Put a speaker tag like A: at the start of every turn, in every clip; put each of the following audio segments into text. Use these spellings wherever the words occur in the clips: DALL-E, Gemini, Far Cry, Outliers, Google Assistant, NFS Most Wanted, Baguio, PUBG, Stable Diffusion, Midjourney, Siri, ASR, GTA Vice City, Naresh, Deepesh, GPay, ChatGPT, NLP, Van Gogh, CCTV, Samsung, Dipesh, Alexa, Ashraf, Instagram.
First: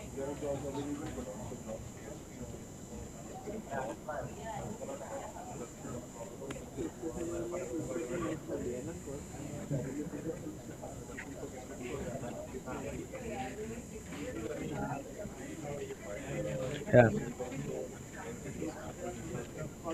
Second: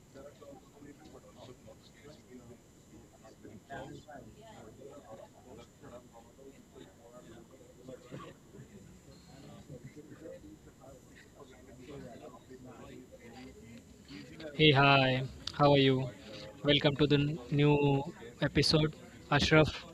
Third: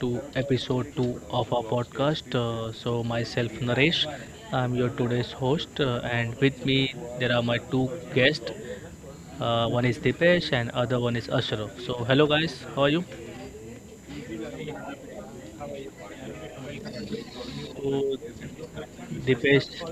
A: to episode 2 of our podcast. Myself Naresh, I'm your today's host, and with me there are my two guests. One is Dipesh and other one is Ashraf. So, hello guys, how are you?
B: Hey, hi, how are you? Welcome to
C: Yeah,
B: the new
A: So,
B: episode,
A: Dipesh,
B: Ashraf.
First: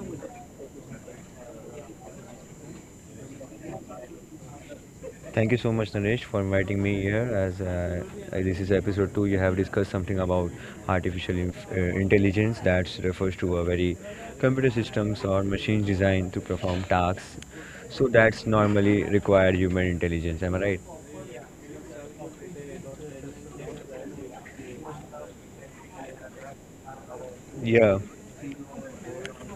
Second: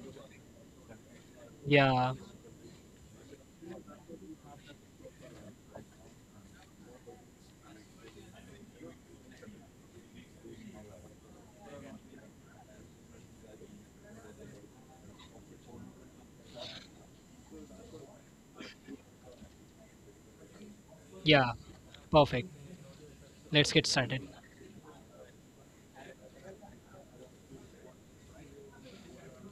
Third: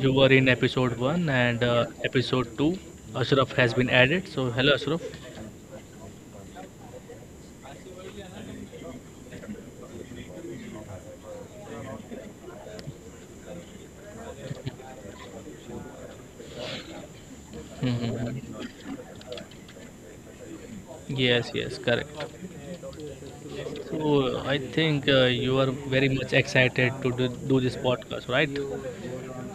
A: you were in episode 1 and
B: Yeah,
A: episode 2, Ashraf has been added. So, hello Ashraf.
C: thank you so much, Naresh, for inviting me here. As This is episode two. You have discussed something about artificial inf- uh, intelligence, that refers to a very computer systems or machines designed to perform tasks. So
A: Hmm
C: that's normally required human intelligence. Am I right?
A: Yes,
B: yeah,
A: yes, correct.
B: perfect. Let's get started.
A: So I think you are very much excited to do this
C: Yeah.
A: podcast, right?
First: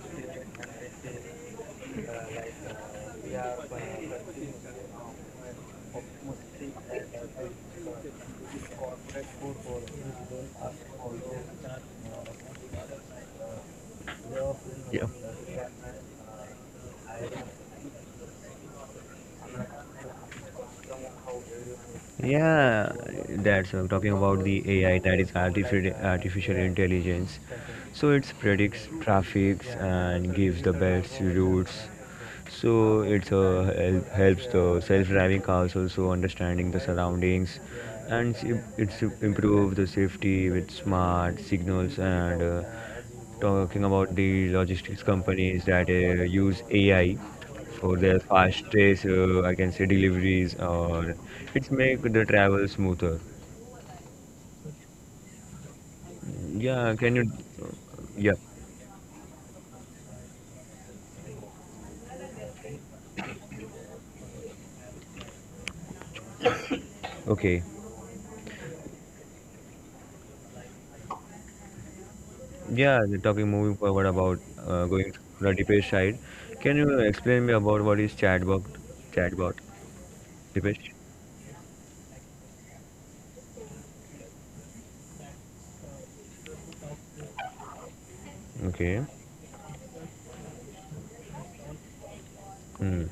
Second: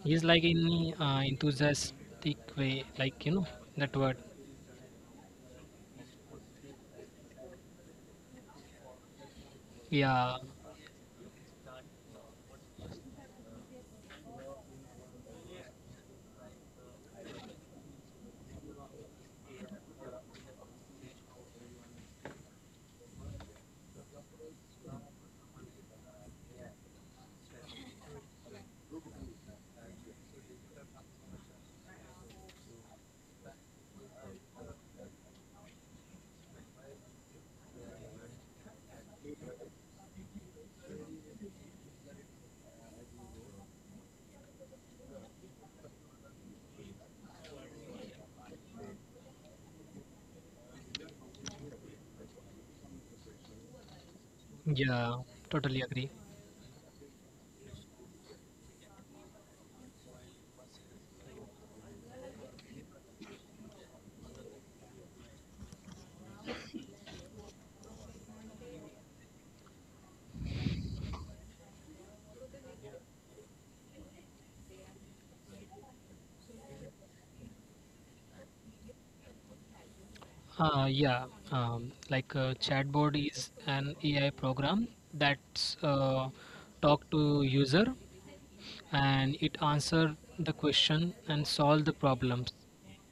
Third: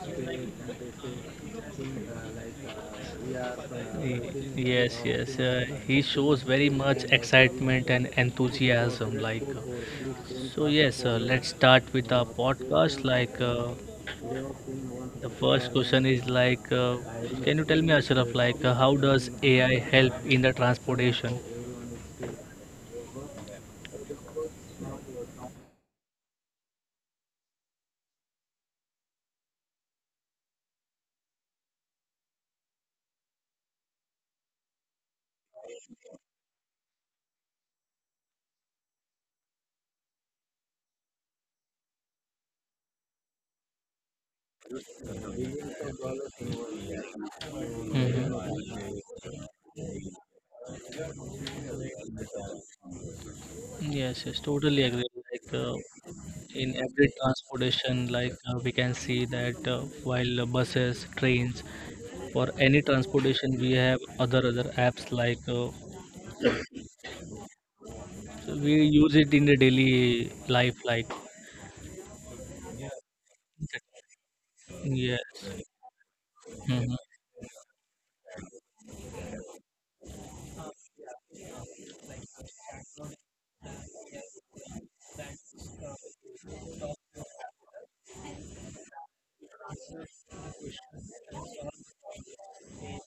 B: He's like in enthusiastic way, like you know that word.
A: Yes, yes. He shows very much excitement and enthusiasm.
B: Yeah,
A: Let's start with our podcast.
C: Yeah.
A: The first question is can you tell me, Ashraf, how does AI help in the transportation?
C: Yeah, that's I'm talking about the AI, that is artificial intelligence. So it predicts traffics and gives the best routes. So it's help, helps the self-driving cars also understanding the surroundings, and it's improve the safety with smart signals, and talking about the logistics companies that use AI for their
A: Mm-hmm.
C: fast trace, I can say deliveries, or it's make the travel smoother.
A: Yes, yes, totally agree.
B: yeah,
A: Like uh,
B: totally agree.
A: in
C: Yeah,
A: every
C: can you?
A: transportation,
C: Yeah,
A: we can see that while buses, trains, or any transportation, we have other apps
C: okay.
A: so we use it in the daily life. Like
C: Yeah, we talking moving forward about, going to the
A: yes.
C: Deepesh side. Can you explain me about what is chatbot? Chatbot, Deepesh.
B: Yeah, like Chatbot is an AI program that's talk to user,
C: Okay.
B: and it answer the question and solve the problems,
C: Hmm.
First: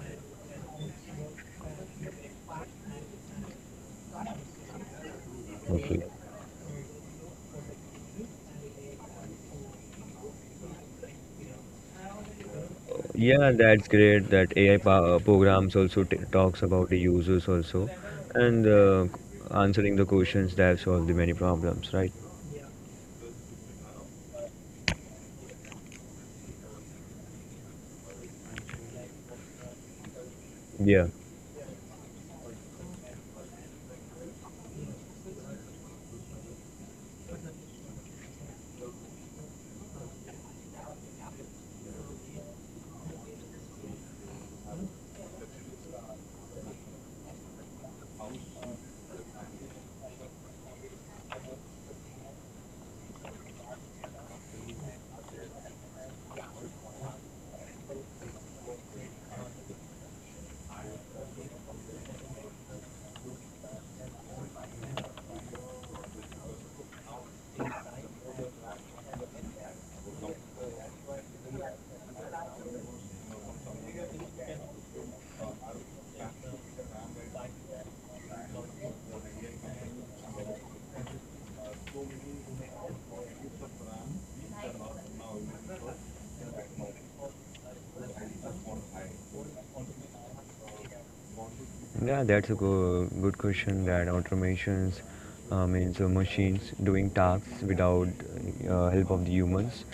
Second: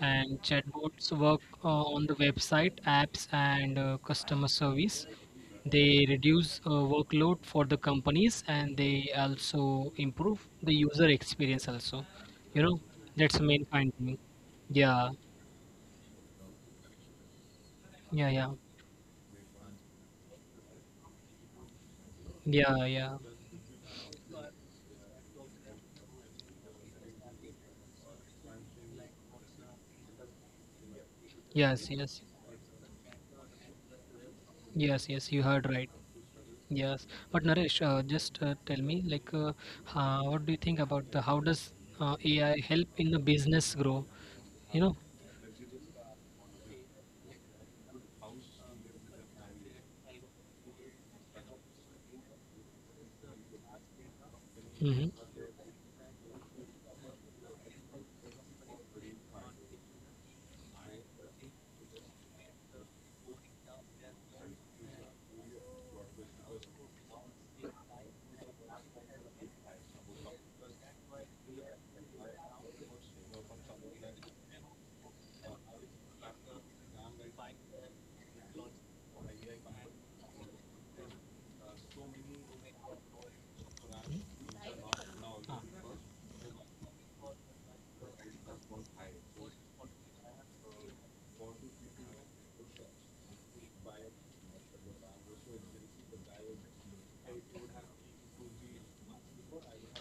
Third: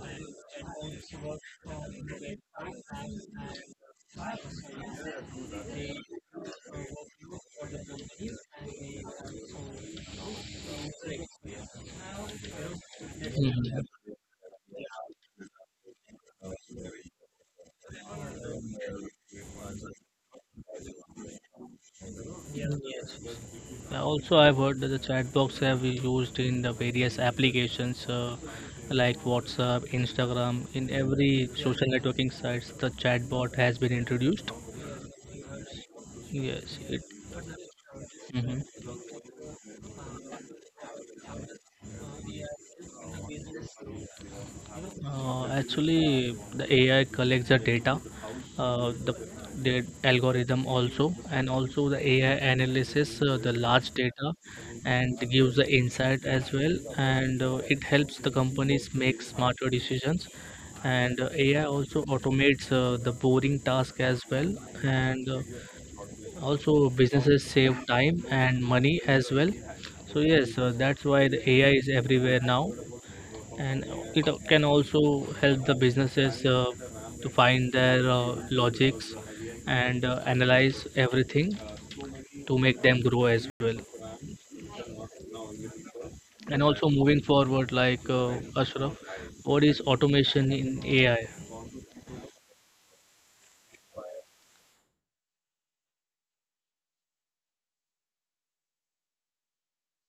B: and chatbots work on the website, apps, and customer service.
C: Okay.
B: They reduce workload for the companies, and they also improve the user experience. Also, you know, that's the
C: Yeah,
B: main
C: that's
A: hmm
B: finding.
C: great. That AI pa-
B: Yeah,
C: uh, programs also talks about the users also,
B: yeah, yeah,
C: and answering the questions that solve the many problems, right?
A: Yeah,
B: yeah,
A: yes,
B: yeah.
A: yes. Yeah, also, I've heard that the chat box have been used in the various applications like WhatsApp, Instagram, in
C: Yeah.
A: every social
B: Yes, yes,
A: networking sites. The chatbot has been introduced.
B: yes, yes. You heard right.
A: Yes, it.
B: Yes, but Naresh, just tell
A: Hmm
B: me, like, what do you think about the how does AI help in the business grow? You know.
A: The AI collects the data, uh, the the algorithm also, and also the AI analyzes the large data
B: Mm-hmm.
A: and gives the insight as well, and it helps the companies make smarter decisions. And AI also automates the boring task as well, and also businesses save time and money as well. So yes, that's why the AI is everywhere now, and it can also help the businesses to find their logics and analyze everything to make them grow as well. And also moving forward, Ashraf, what is automation in AI?
C: Yeah, that's a good question. That automations means machines doing tasks without help of the humans.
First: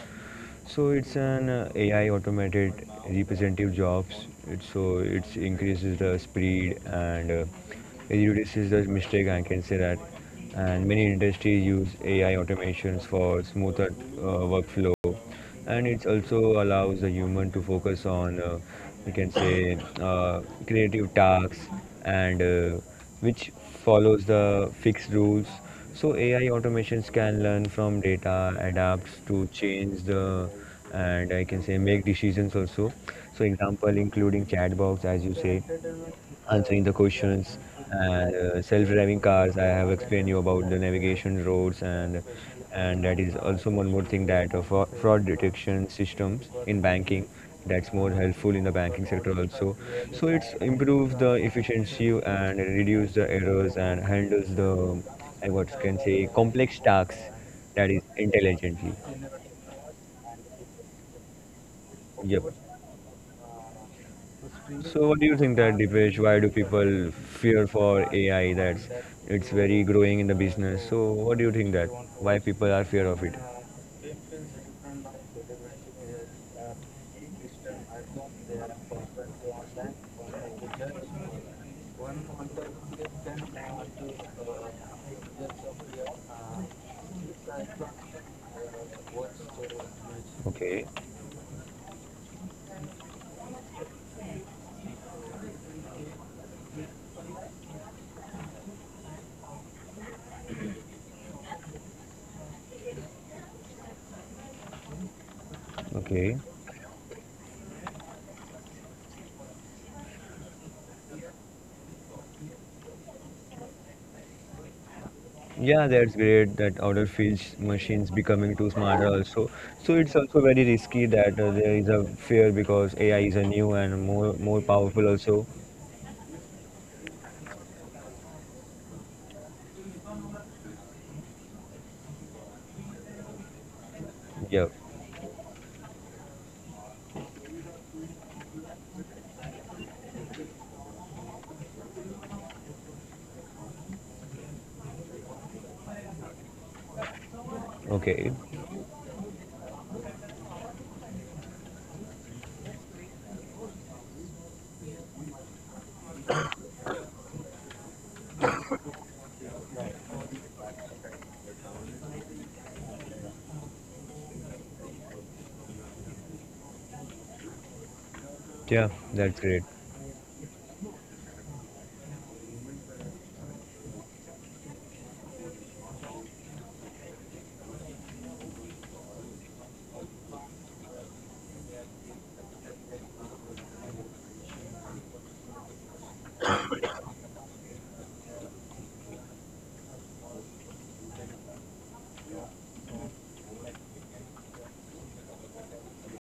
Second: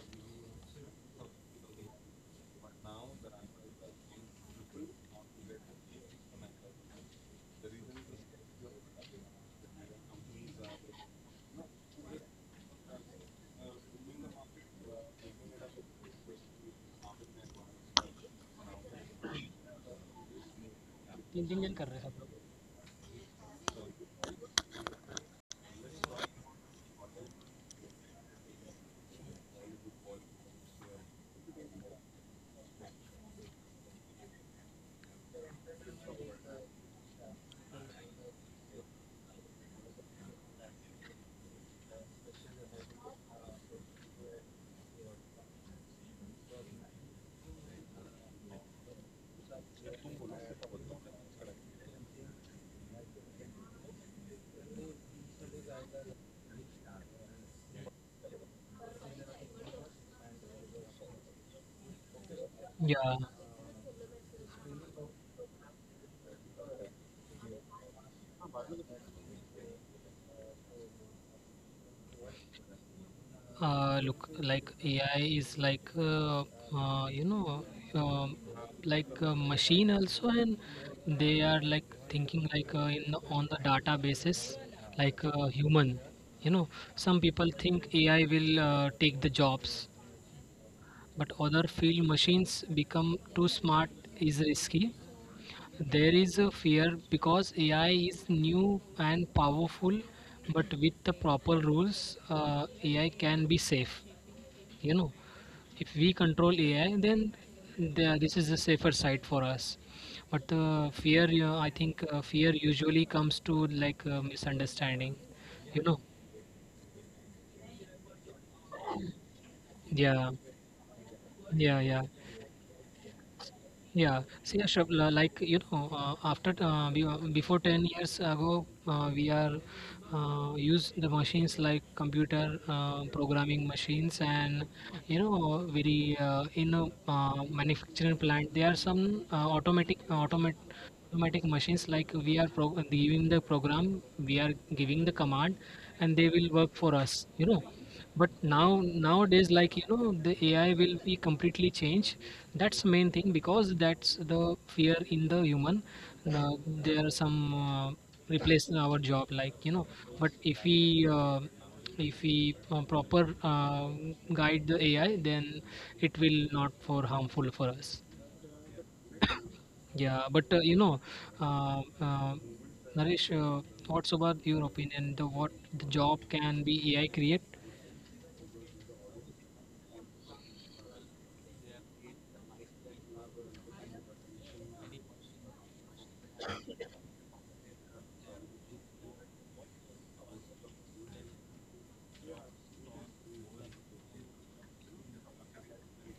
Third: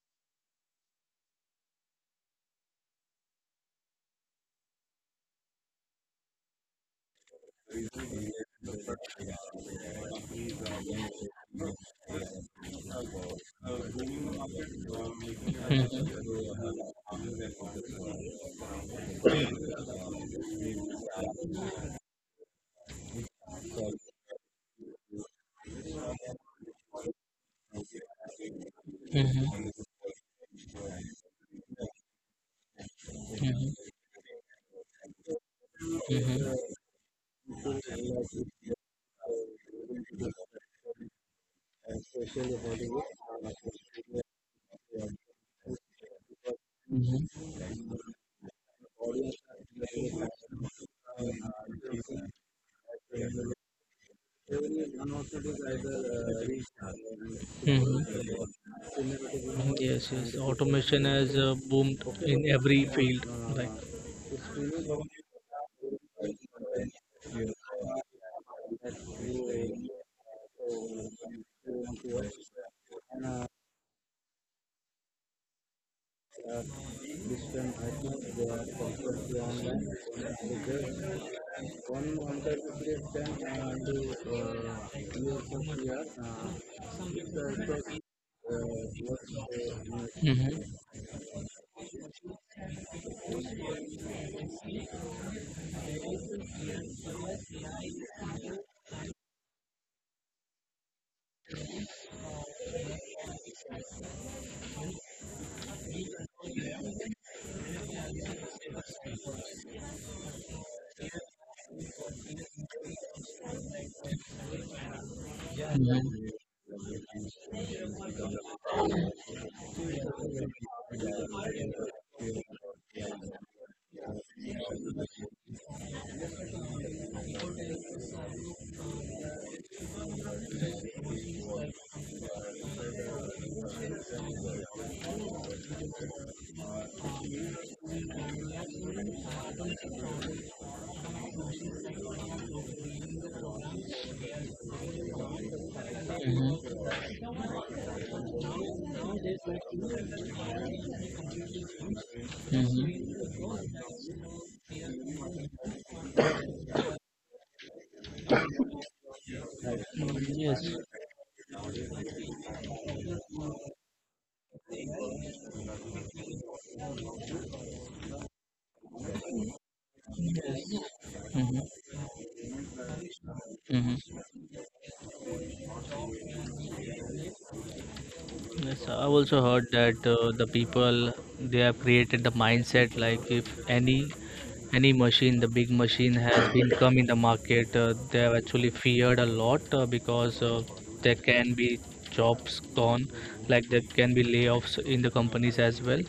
C: So it's an AI automated representative jobs. So it increases the speed, and it reduces the mistake, I can say that. And many industries use AI automations for smoother workflow, and it
A: Mhm,
C: also allows the human to focus on, we can say, creative tasks
B: engineer कर रहे हैं सब
C: and
B: लोग
C: which follows the fixed rules. So AI automations can learn from data, adapts to
A: mhm,
C: change the, and I can say make decisions also. So
A: mhm,
C: example including chat box, as you say, answering the questions, and self-driving cars, I have explained you about the navigation roads. And that is also one more thing, that fraud detection systems in banking.
A: mhm,
C: That's more helpful in the banking sector also. So it's improves the efficiency and reduce the errors, and handles the, I what can say, complex tasks, that is
A: mhm,
C: intelligently.
A: mhm. Yes, yes, automation has boomed
C: Yep.
A: in every
B: Yeah,
A: field. Like
C: So what do you think that, Dipesh, why do people fear for AI, that's it's very growing in the business? So what do you think that why people are fear of it?
B: look, like AI is like uh, you know, um like a machine also, and they are like thinking like in on the data basis, like human. You know, some people think AI will take the jobs,
C: Okay,
A: Mhm,
B: but other feel machines become too smart is risky. There is a fear because AI is new and powerful, but with the proper rules, AI can be safe. You know, if we
C: okay.
B: control AI, then this is a safer side for us. But the fear, I think, fear usually comes to like misunderstanding. You
C: Yeah,
B: know,
C: that's
A: mhm,
C: great, that outer field machines becoming too smarter also. So it's
B: yeah,
C: also very risky, that there
B: yeah,
C: is
B: yeah.
C: a fear because AI is a new and
B: Yeah,
C: more
B: see, Ashraf,
C: powerful
B: like
C: also.
B: you know, after before 10 years ago, we are use the machines like computer programming machines, and
C: Yeah.
B: you know very in a manufacturing plant there are some automatic machines, like we are giving the program, we are giving the command, and they will work for
A: mhm,
B: us. You know,
C: Okay.
B: but now nowadays like you know the AI will be completely changed. That's the main thing, because that's the fear in the human. There are some replace our job, like you know,
A: mhm.
B: but if
A: Yes.
B: we proper guide the AI, then it will not for harmful for us.
C: Yeah, that's great.
B: Yeah, but
A: Mhm,
B: uh, uh, Naresh, what's
A: mhm.
B: about your opinion, the what the job can be AI create?
A: Yes, I also heard that the people, they have created the mindset like if any machine, the big machine has been come in the market, they have actually feared a lot because there can be jobs gone, like there can be layoffs in the companies as well.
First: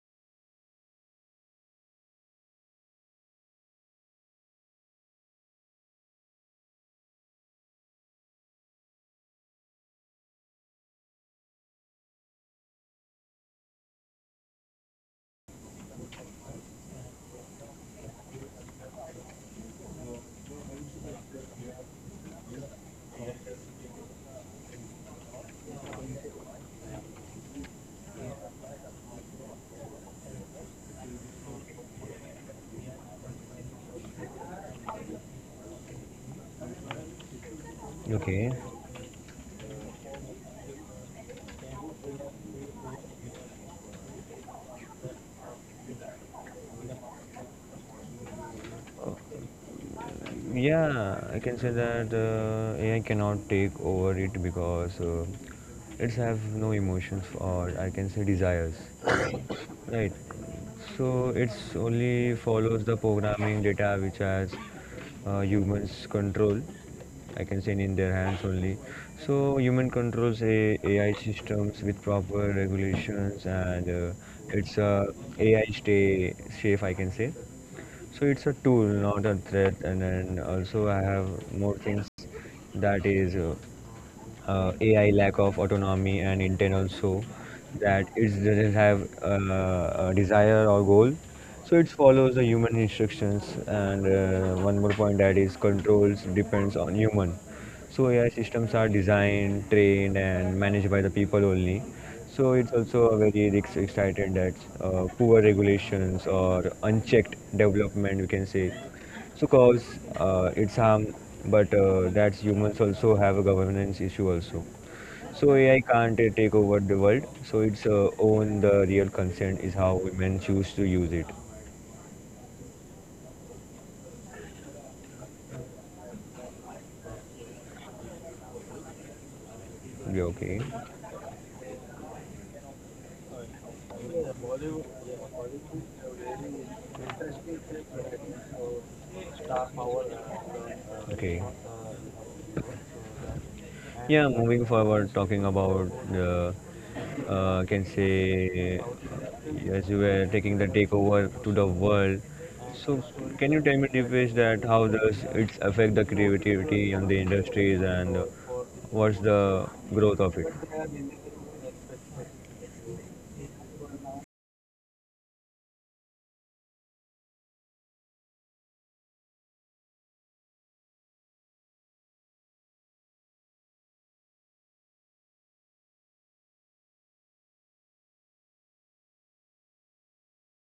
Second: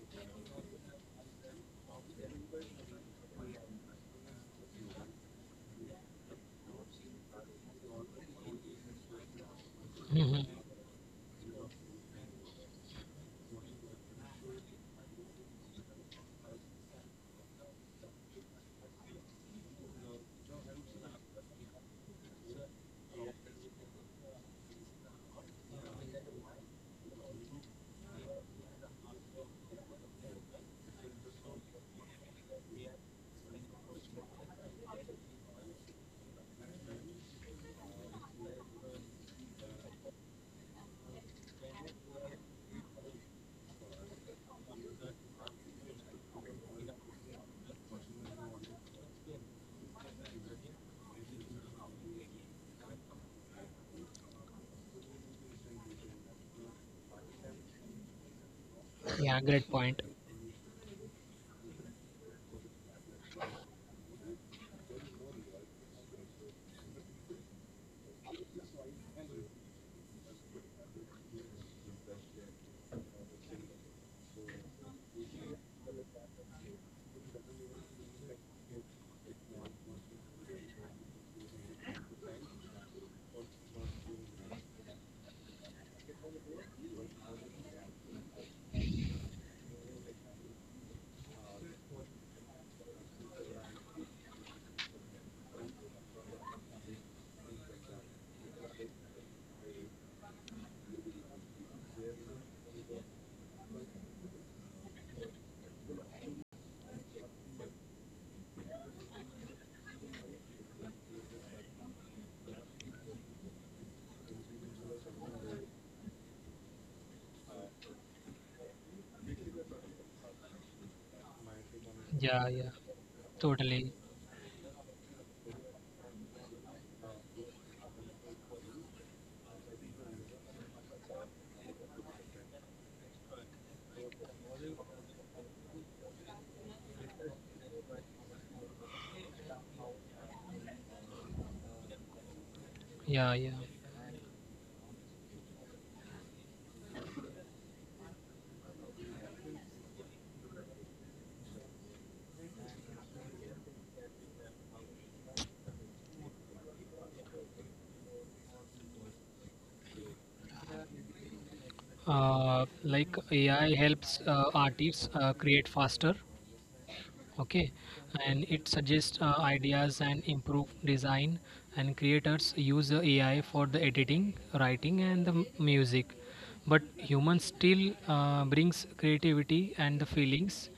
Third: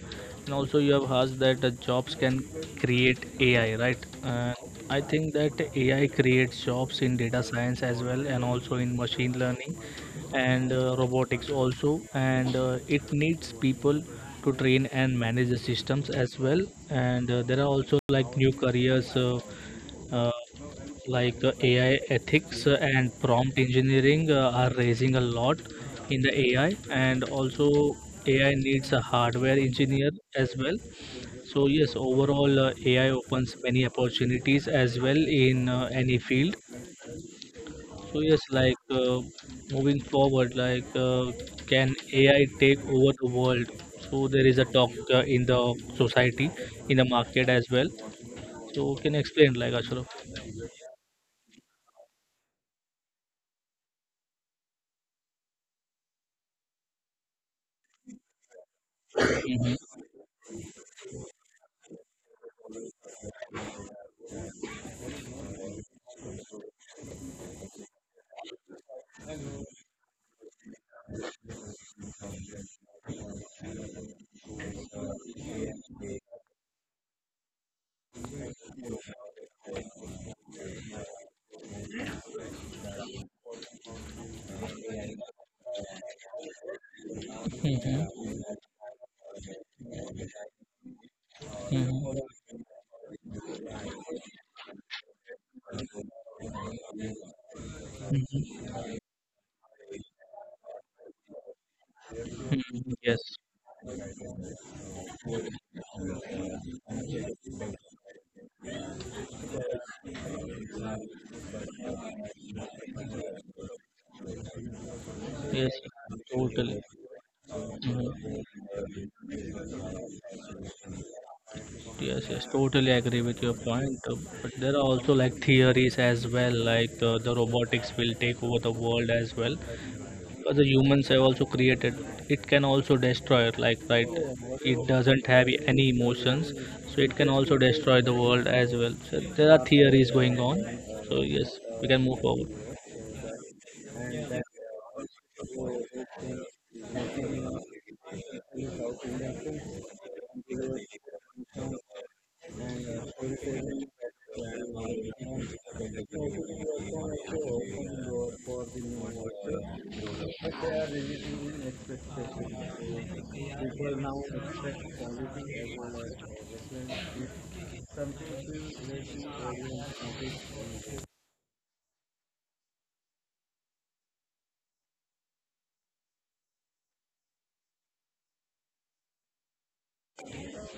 A: And also you have asked that the jobs can create AI, right? I think that AI creates jobs in data science as well and also in machine learning
B: Hmm.
A: and robotics also, and it needs people to train and manage the systems as well. And there are also like new careers, uh, AI ethics and prompt engineering are raising a lot in the AI. And also AI needs a hardware engineer as well. So yes, overall AI opens many opportunities as well in any field. So yes,
C: Okay.
A: moving forward, can AI take over the world? So there is a talk in the society, in the market as well. So can you explain, like, Ashraf?
C: Yeah, I can say that AI cannot take over it, because it's have no emotions, or I can say desires,
B: Yeah,
A: Mm-hmm.
B: great point.
C: right? So it's only follows the programming data, which has humans control, I can say, in their hands only. So human controls a AI systems with proper regulations, and it's a AI stay safe, I can say. So it's a tool, not a threat. And then also I have more things, that is AI lack of autonomy and intent also, that
A: Mm-hmm.
C: it doesn't have a desire or goal. So it follows
A: Mm-hmm.
C: the human instructions. And one more point that is controls depends on human. So AI systems
A: Mm-hmm.
C: are designed, trained, and managed by the people only. So it's
A: Mm-hmm.
C: also a
A: Yes.
C: very excited that poor regulations or unchecked development, we can say. So cause it's harm, but that's humans also have a governance issue also. So
A: Yes.
C: AI can't take over
A: Totally.
C: the world. So it's
A: Mm-hmm.
C: own the real consent is how women choose to use it.
A: Yes, yes,
B: Yeah, yeah,
A: totally agree with your
B: totally.
A: point. But there are also like theories as well, the robotics will take over the world as well.
C: Yeah,
A: Because
C: okay.
A: the humans have also created, it can also destroy, like, right, it doesn't have any emotions, so it can also destroy the world as well, so there are theories going on. So
C: Okay.
A: yes, we can move forward.
B: Yeah, yeah.
C: Yeah, moving forward, talking about the, can say, as you were taking the takeover to the world. So, can you tell me, Dipesh, that how does it affect the creativity on the industries, and what's the growth of it?
B: Like, AI helps artists create faster, okay, and it suggests ideas and improve design. And creators use the AI for the editing, writing, and the music. But humans still brings creativity and the feelings.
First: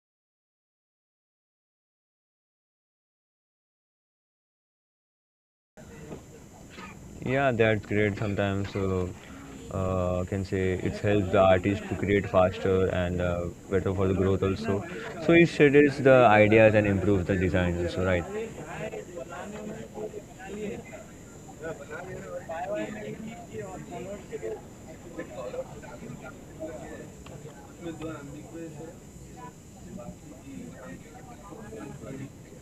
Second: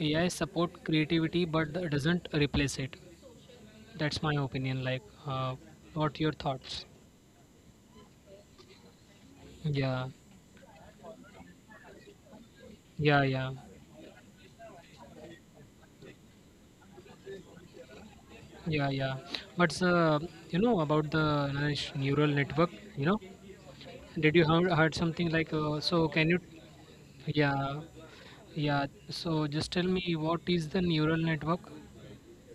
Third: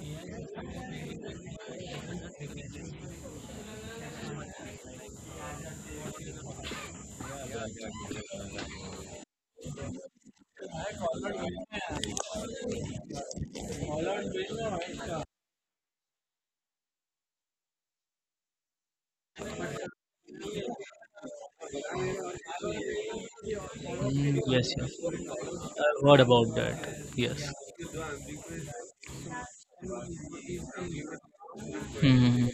B: AI support creativity, but doesn't replace it. That's my opinion. Like, what your thoughts?
C: Yeah, that's great. Sometimes
B: Yeah,
C: can say it helps the artist to create faster, and
B: yeah, yeah.
C: better for the growth also. So it shades the ideas and improves the design also, right?
B: Yeah, yeah. But you know about the another neural network. You know, did
A: Mm,
B: you
A: yes, yes,
B: heard something like?
A: I've
B: So
A: heard
B: can you?
A: about that. Yes.
B: Yeah, yeah. So just tell me, what is the neural network?
A: hmm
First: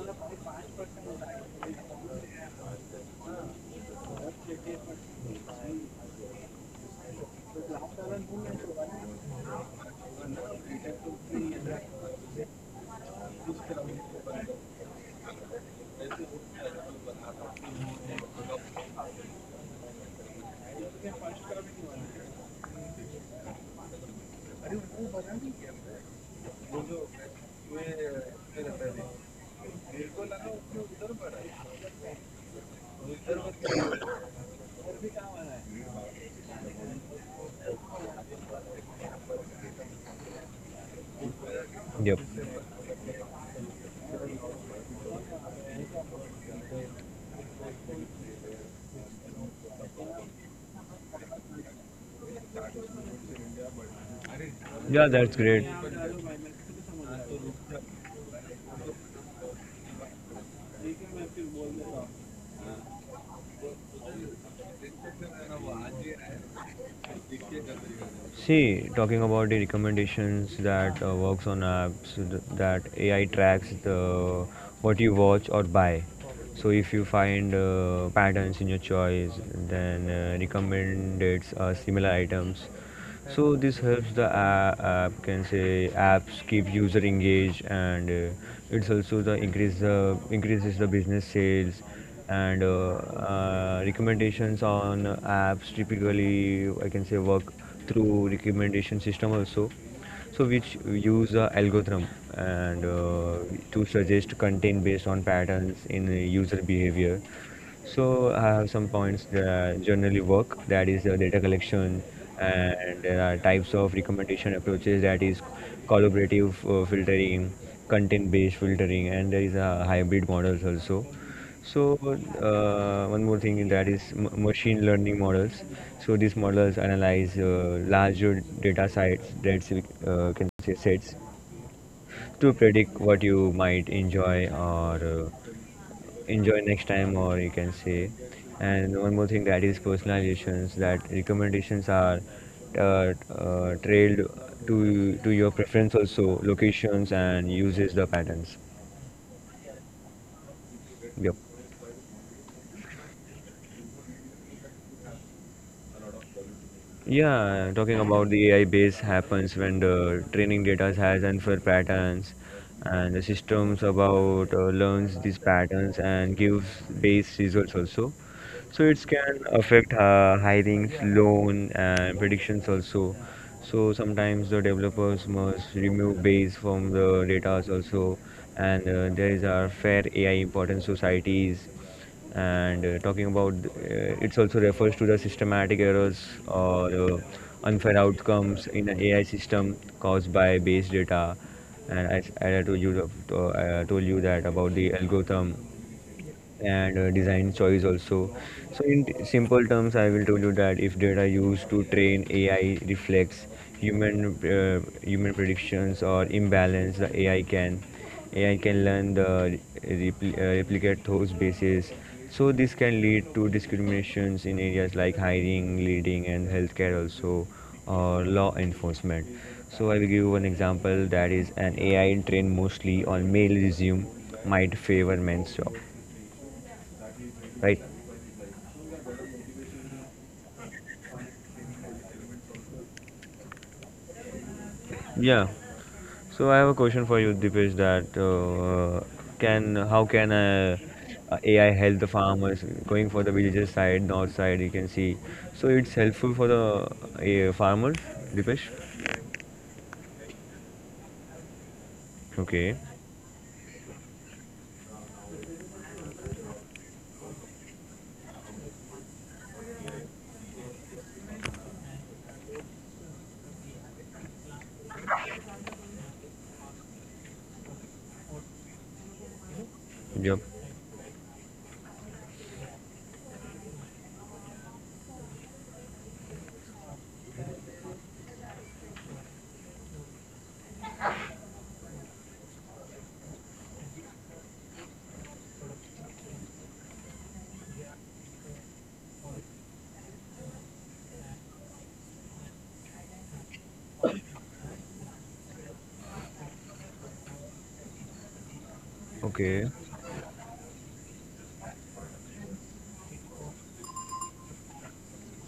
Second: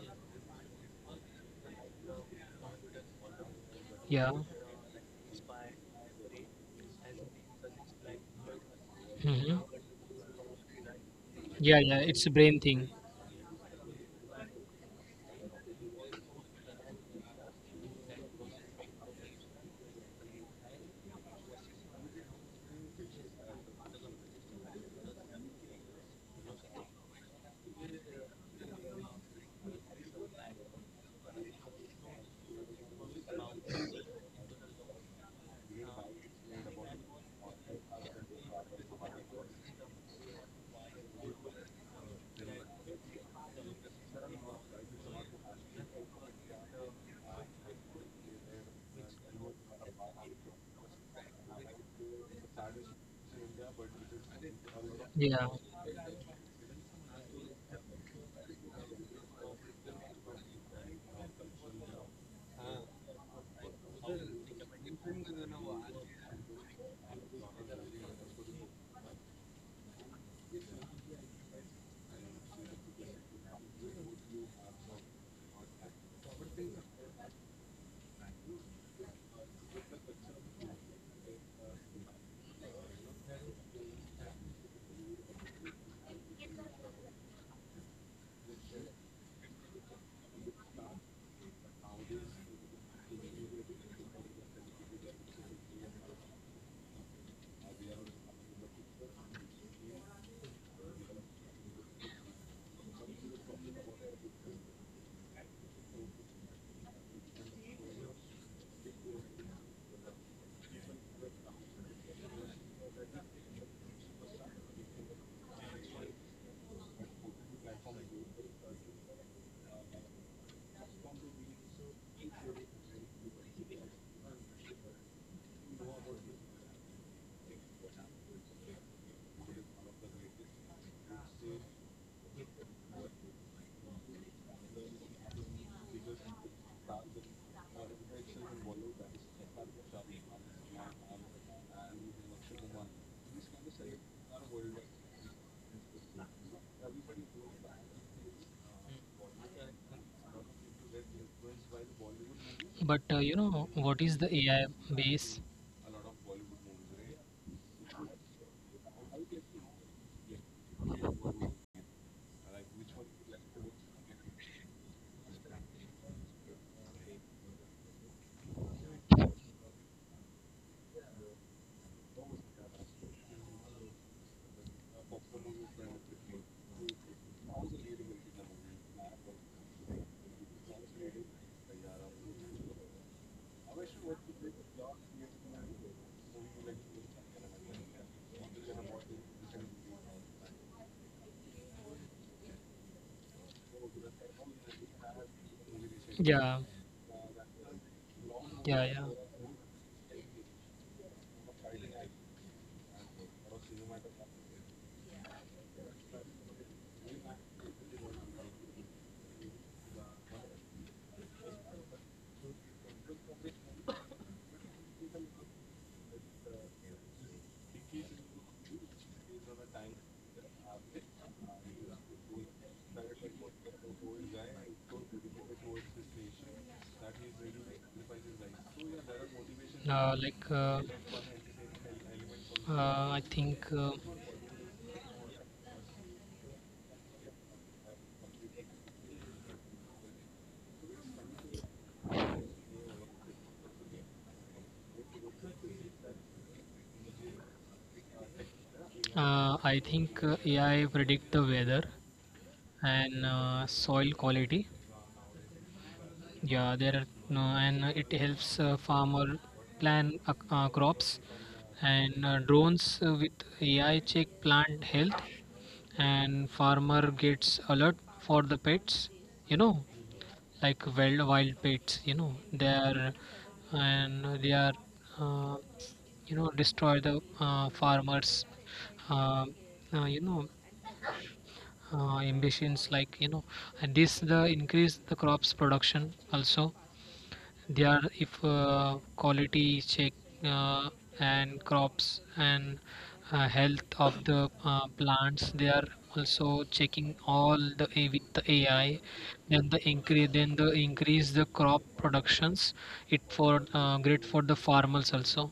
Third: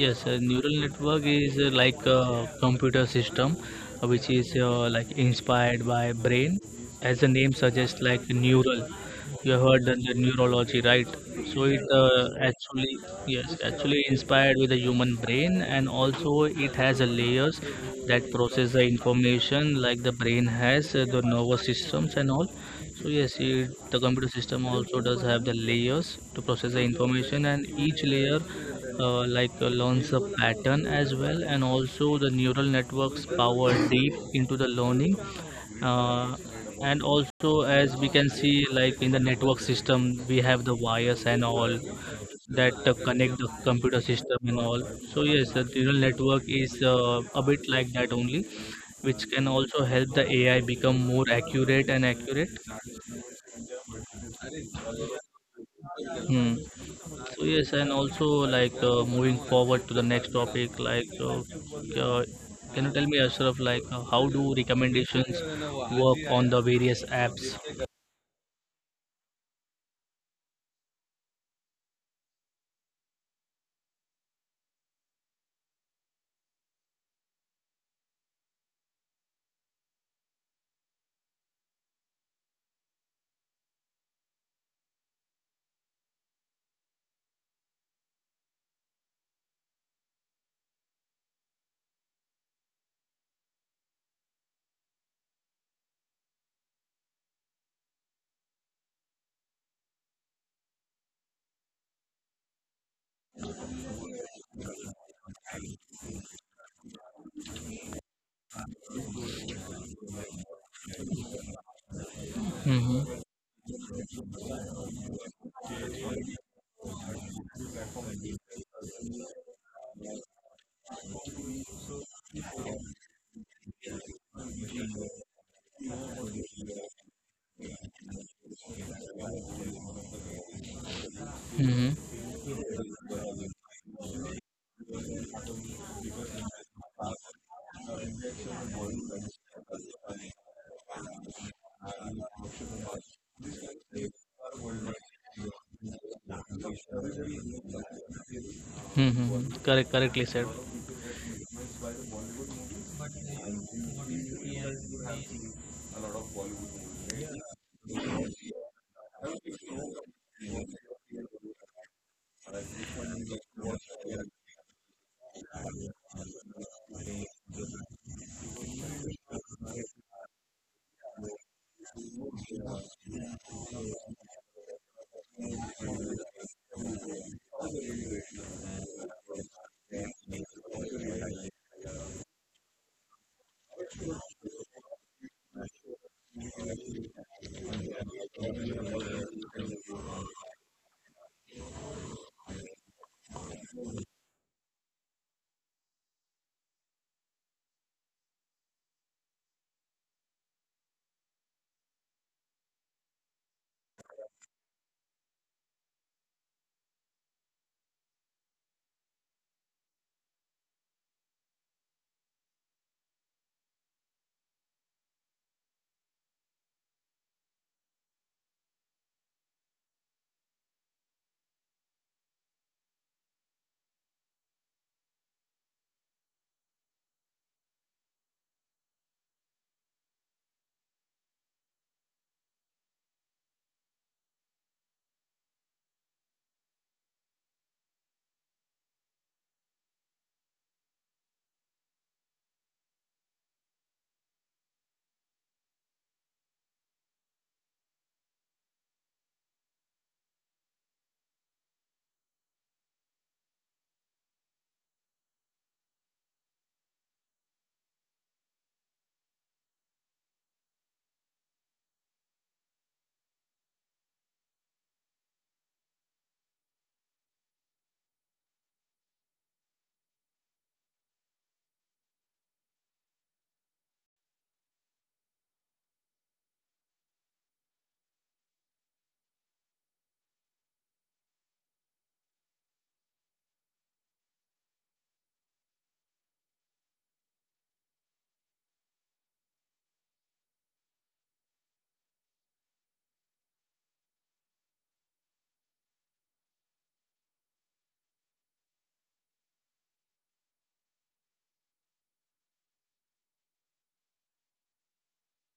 A: Yes, neural network is like a computer system which
B: Yeah.
A: is like inspired by brain, as the name suggests, like neural. You
B: Hmm.
A: have heard the neurology, right? So
B: Yeah,
A: it
B: yeah. It's
A: uh,
B: a brain thing.
A: actually, yes, actually inspired with the human brain, and also it has a layers that process the information like the brain has, the nervous systems and all. So yes, the computer system also does have the layers to process the information, and each layer learns a pattern as well, and also the neural networks power deep into the learning. Uh, and also, as we can see, like in the network system, we have the wires and all,
C: Yep.
A: that connect the computer system and all. So yes, the neural network is a bit like that only, which can also help the AI become more accurate and accurate.
C: Yeah, that's
B: Yeah.
C: great.
A: Hmm. So yes, and also moving forward to the next topic, uh, can you tell me, Ashraf, how do recommendations work on the various apps?
C: See, talking about the recommendations that works on apps that AI tracks the what you watch or buy. So if you find patterns in your choice, then recommends us similar items. So this helps the app, can say apps keep user engaged, and it's also the increases the business sales. And recommendations on apps typically, I can say, work through recommendation system also. So which use a algorithm, and to suggest content based on patterns in user behavior. So I have some points that are generally work, that is data collection, and
A: Mm-hmm.
C: there are types of recommendation approaches, that is collaborative filtering, content-based filtering, and there is a hybrid models also. So one more thing that is machine learning models. So these models analyze larger data sets, that's can say sets,
A: Mm-hmm.
C: to predict what you might enjoy, or enjoy next time, or you can say. And one more thing that is personalizations, that recommendations are trailed to your preference, also locations and uses the patterns.
A: Mm-hmm. Correct, correctly said.
C: Yep.
B: But you know what is the AI base?
C: Yeah, talking about the AI base happens when the training data has unfair patterns, and the systems about learns these patterns and gives base results also. So it can affect hiring, loan and predictions also. So sometimes the developers must remove base from the data also. And there is our fair AI important societies. And talking about it's also refers to the systematic errors, or unfair outcomes in an AI system caused by base data. And I told you that about the algorithm,
B: Yeah,
C: and design choice also. So
B: yeah,
C: in
B: yeah.
C: simple terms, I will tell you that if data used to train AI reflects human predictions or imbalance, the AI can learn the replicate those bases. So this can lead to discriminations in areas like hiring, leading, and healthcare also, or law enforcement. So I will give you one example, that is an AI trained mostly on male resume might favor men's job, right?
B: Uh, like uh, uh, I think uh,
C: Yeah. So I have a question for you, Dipesh. That can how can AI help the farmers going for the villages side, north side, you can see? So it's helpful for the farmers, Dipesh.
B: uh, I think AI predict the weather
C: Okay.
B: and soil quality. Yeah, there are no, and it helps farmer plan crops, and drones with AI check plant health, and farmer gets alert for the pets, you know,
C: Yep.
B: like wild wild pets, you know, they are, and they are, uh, you know, destroy the farmers uh, uh, you know ambitions, like you know. And this the increase the crops production also. They are if quality check uh, and crops and health of the plants. They are also checking all the with the AI. Then
C: Okay.
B: the increase, then the increase the crop productions. It for great for the farmers also.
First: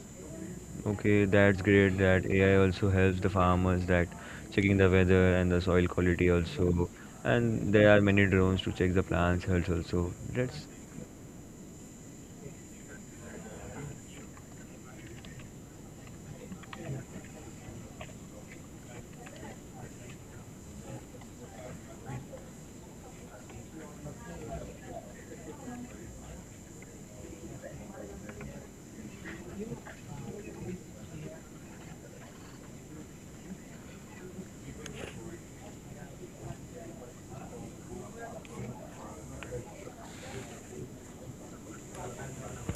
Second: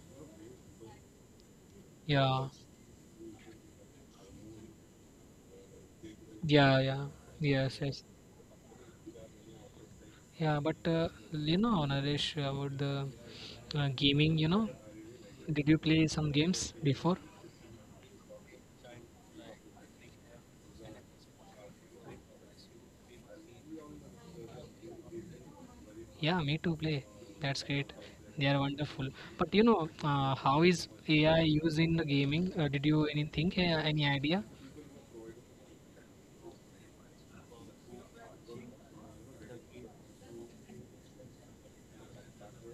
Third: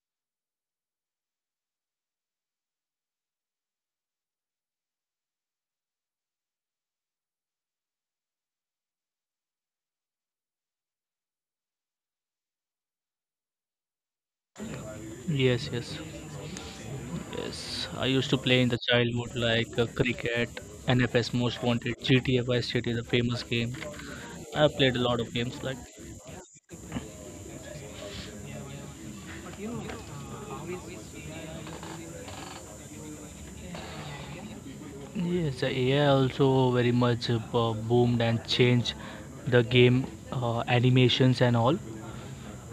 C: Okay. That's great. That
B: Yeah,
C: AI also helps the farmers, that checking the weather and the soil quality
B: yeah,
C: also.
B: yeah.
C: And
B: Yes,
C: there are
B: yes.
C: many drones to check the plants health also.
B: Yeah,
C: That's.
B: but you know, Naresh, about the gaming, you know, did
A: Yes,
B: you
A: yes,
B: play some games before?
A: yes. I used to play in the childhood cricket, NFS Most Wanted, GTA Vice City, the famous game. I played a lot of games like,
B: Yeah, me too, play. That's great. They are wonderful. But you know, how is AI used in the gaming? Did you anything, any idea?
A: yes, AI also very much boomed and changed the game animations and all.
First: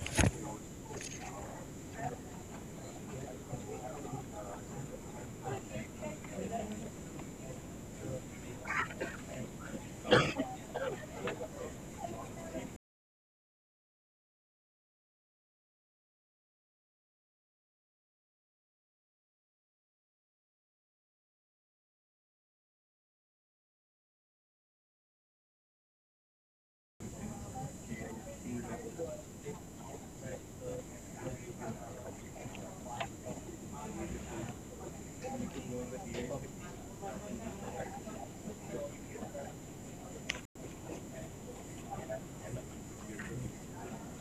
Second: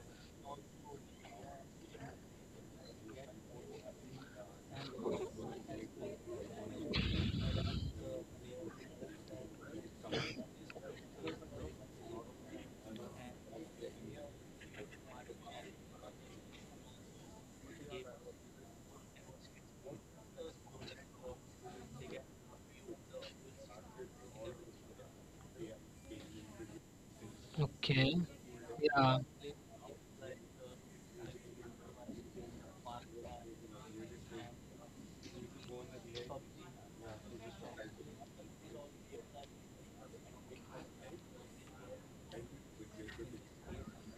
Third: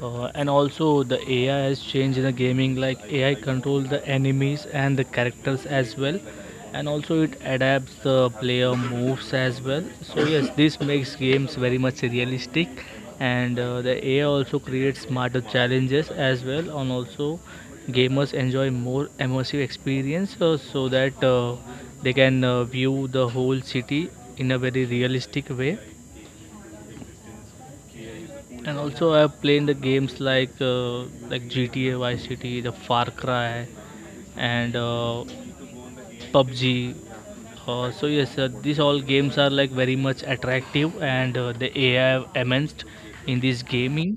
A: And also the AI has changed in the gaming, like AI control the enemies and the characters as well, and also it adapts the player moves as well. So yes, this makes games very much realistic, and the AI also creates smarter challenges as well, and also gamers enjoy more immersive experience so that they can view the whole city in a very realistic way.
B: Okay.
A: And also,
B: Yeah.
A: I have played the games like GTA Vice City, the Far Cry, and PUBG. These all games are like very much attractive, and the AI enhanced in this gaming,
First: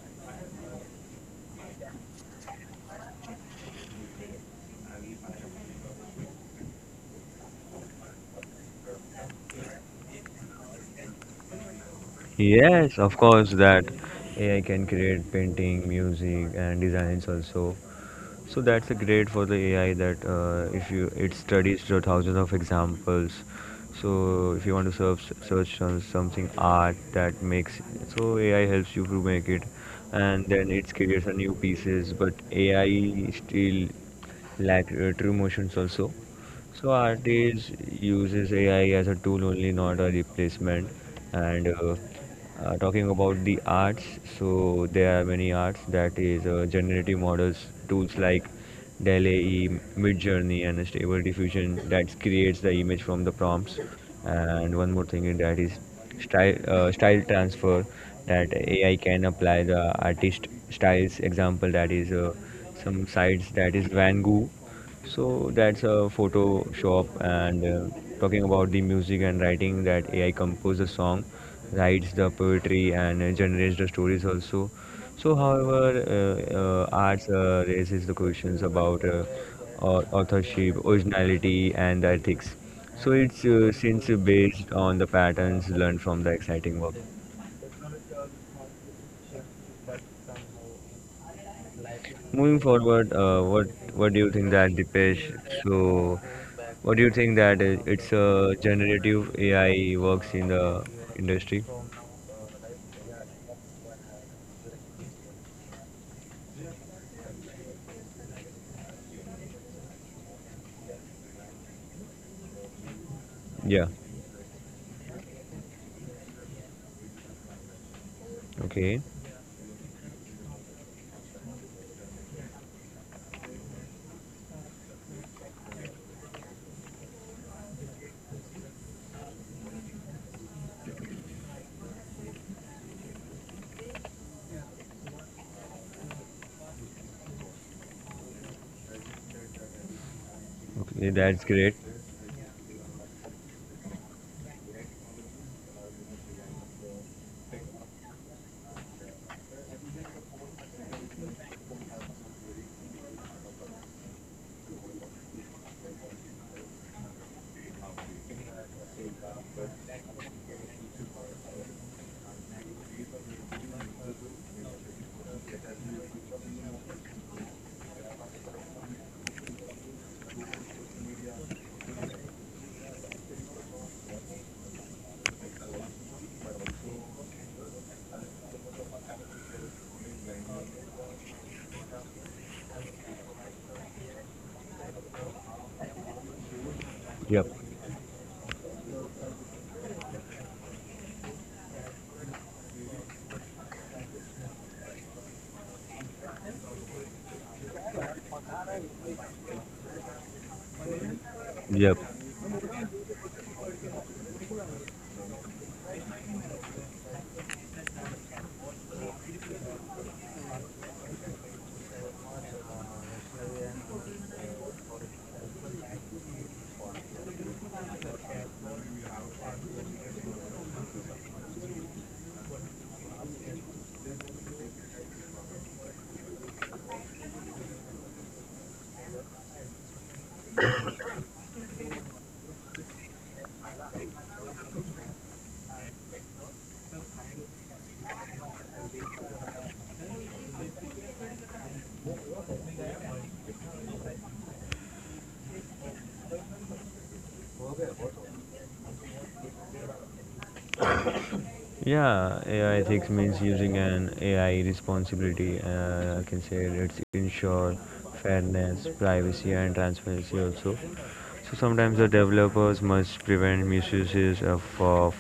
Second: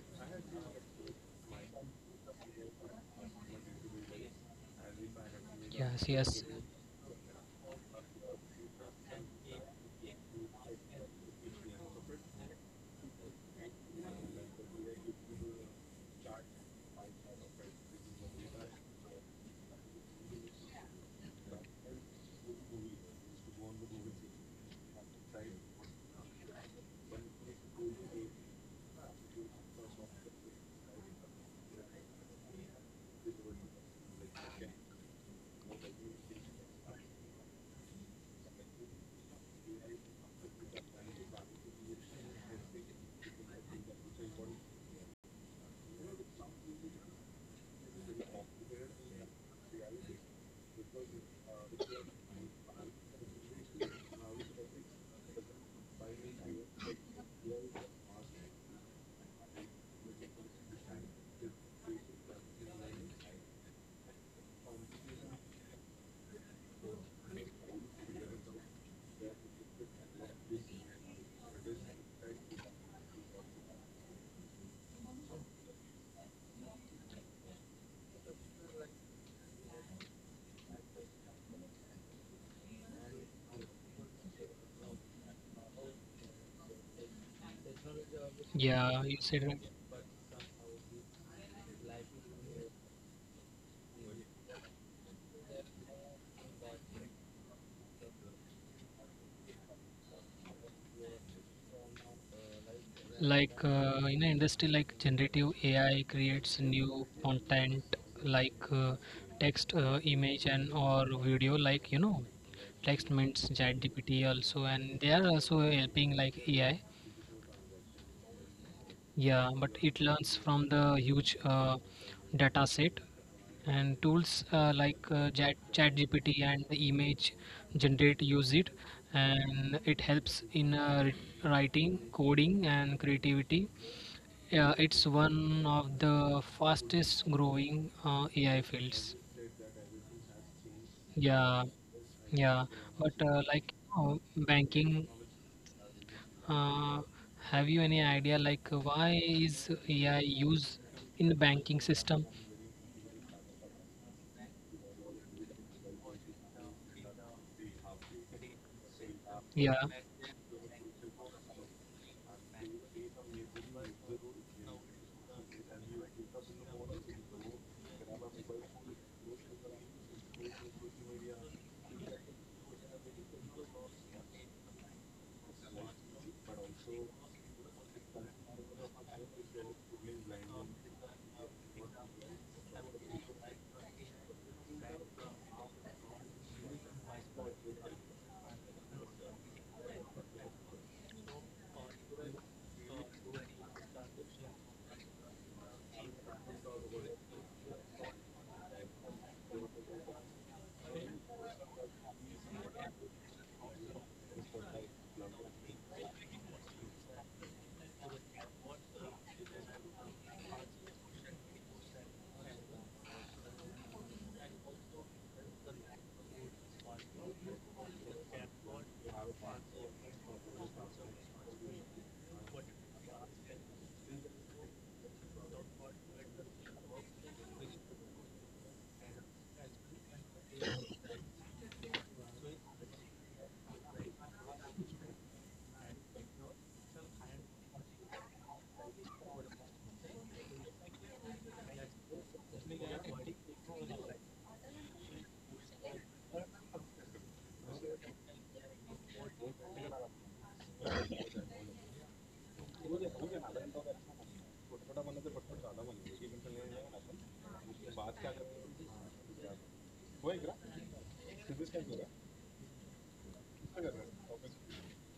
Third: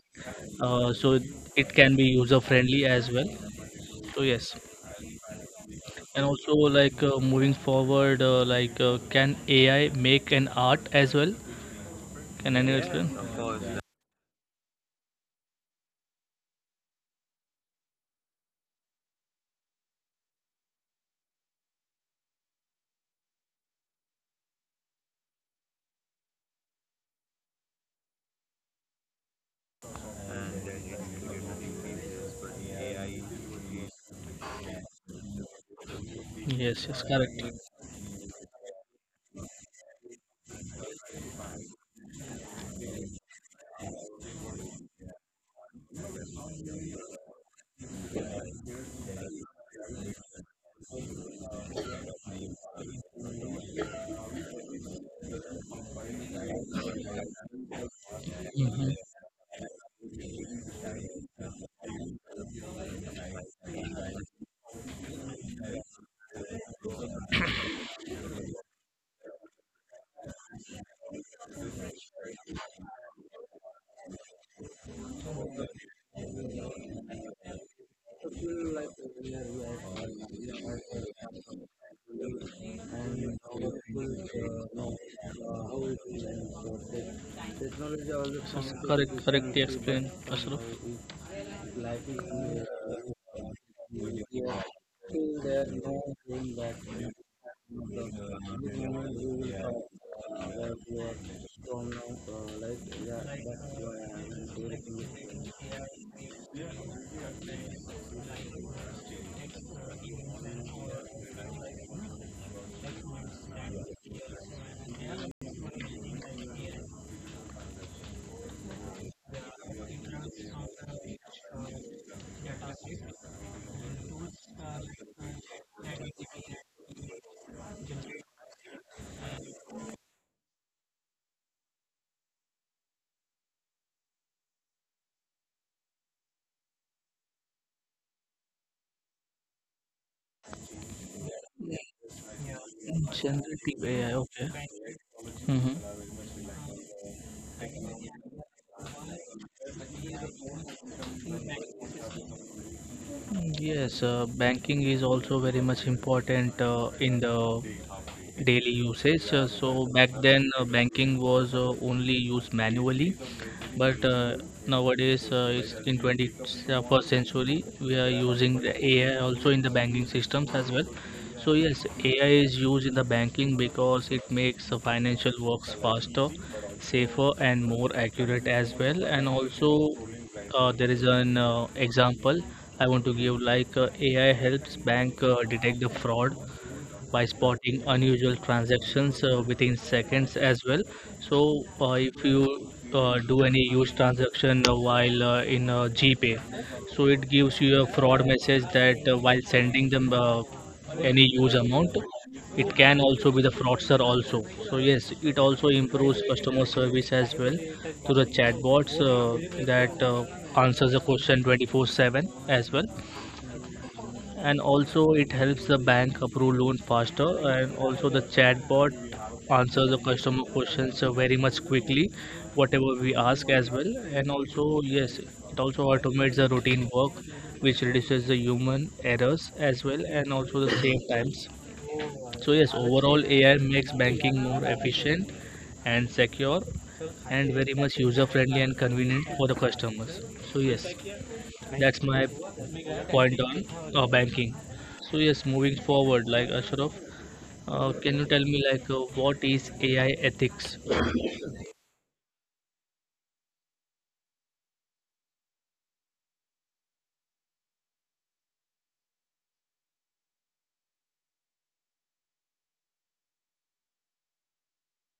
A: so it can be user friendly as well. So yes,
B: Yes.
A: and
B: Yes.
A: also moving forward, can AI make an art as well? Can anyone
C: Yes,
A: explain?
C: of course that AI can create painting, music, and designs also. So that's a great for the AI, that if you it studies the thousands of examples. So if you want to search on something art that makes, so AI helps you to make it, and then it creates a new pieces. But AI still lack true motions also.
A: Yes,
C: So
A: yes, correct.
C: artists uses AI as a tool only, not a replacement. And talking about the arts, so there are many arts, that is generative models, tools like DALL-E, Midjourney, and Stable Diffusion, that creates the image from the prompts. And one more thing is that is style transfer, that
A: Mhm.
C: AI can apply the artist styles. Example that is some sites that is Van Gogh. So that's a photo shop. And talking about the music and writing, that AI composes the song, writes the poetry, and generates the stories also. So however, arts raises the questions about authorship, originality and ethics. So it's since based on the patterns learned from the exciting work.
B: Yeah.
A: Correct,
B: You
A: this
B: said right.
A: correctly country explained, and Ashraf.
C: Moving forward, what do you think that, Dipesh? So what do you think that it's a generative AI works in the industry?
B: Like, in an industry like generative AI creates new content like text, image, and or video. Like you know, text means
C: Yeah.
B: ChatGPT also, and they are also helping like AI.
C: Okay.
B: Yeah, but it learns from the huge data set and tools like ChatGPT and the image generate use it, and it helps in writing, coding, and creativity. Yeah, it's one of the fastest growing AI fields.
C: Okay, that's
B: Yeah,
C: great.
B: yeah,
A: It,
B: but like
A: Generative
B: you
A: AI,
B: know,
A: okay.
B: banking.
A: Mm-hmm.
B: Uh, have you any idea like why is AI used in the banking system?
A: Yes, banking is also very much important in the daily usage. Uh,
B: Yeah,
A: so back then, banking was only used manually, but nowadays, it's in 21st century, we are using the AI also in the banking systems as well. So yes, AI is used in the banking because it makes the financial works faster, safer, and more accurate as well. And also, there is an example I want to give, AI helps bank detect the fraud by
C: Yep.
A: spotting unusual transactions within seconds as well. So if you do any huge transaction while in GPay, so it gives you a fraud message that while sending them any huge amount,
C: Yep.
A: it can also be the fraudster also. So yes, it also improves customer service as well through the chatbots that answers the question 24/7 as well. And also it helps the bank approve loan faster, and also the chatbot answers the customer questions very much quickly whatever we ask as well. And also yes, it also automates the routine work, which reduces the human errors as well, and also the save times. So yes, overall AI makes banking more efficient and secure, and very much user friendly and convenient for the customers. So yes, that's my point on banking. So yes, moving forward, like Ashraf, can you tell me what is AI ethics?
C: Yeah, AI ethics means using an AI responsibility. I can say it's ensure fairness, privacy, and transparency also. So sometimes the developers must prevent misuses of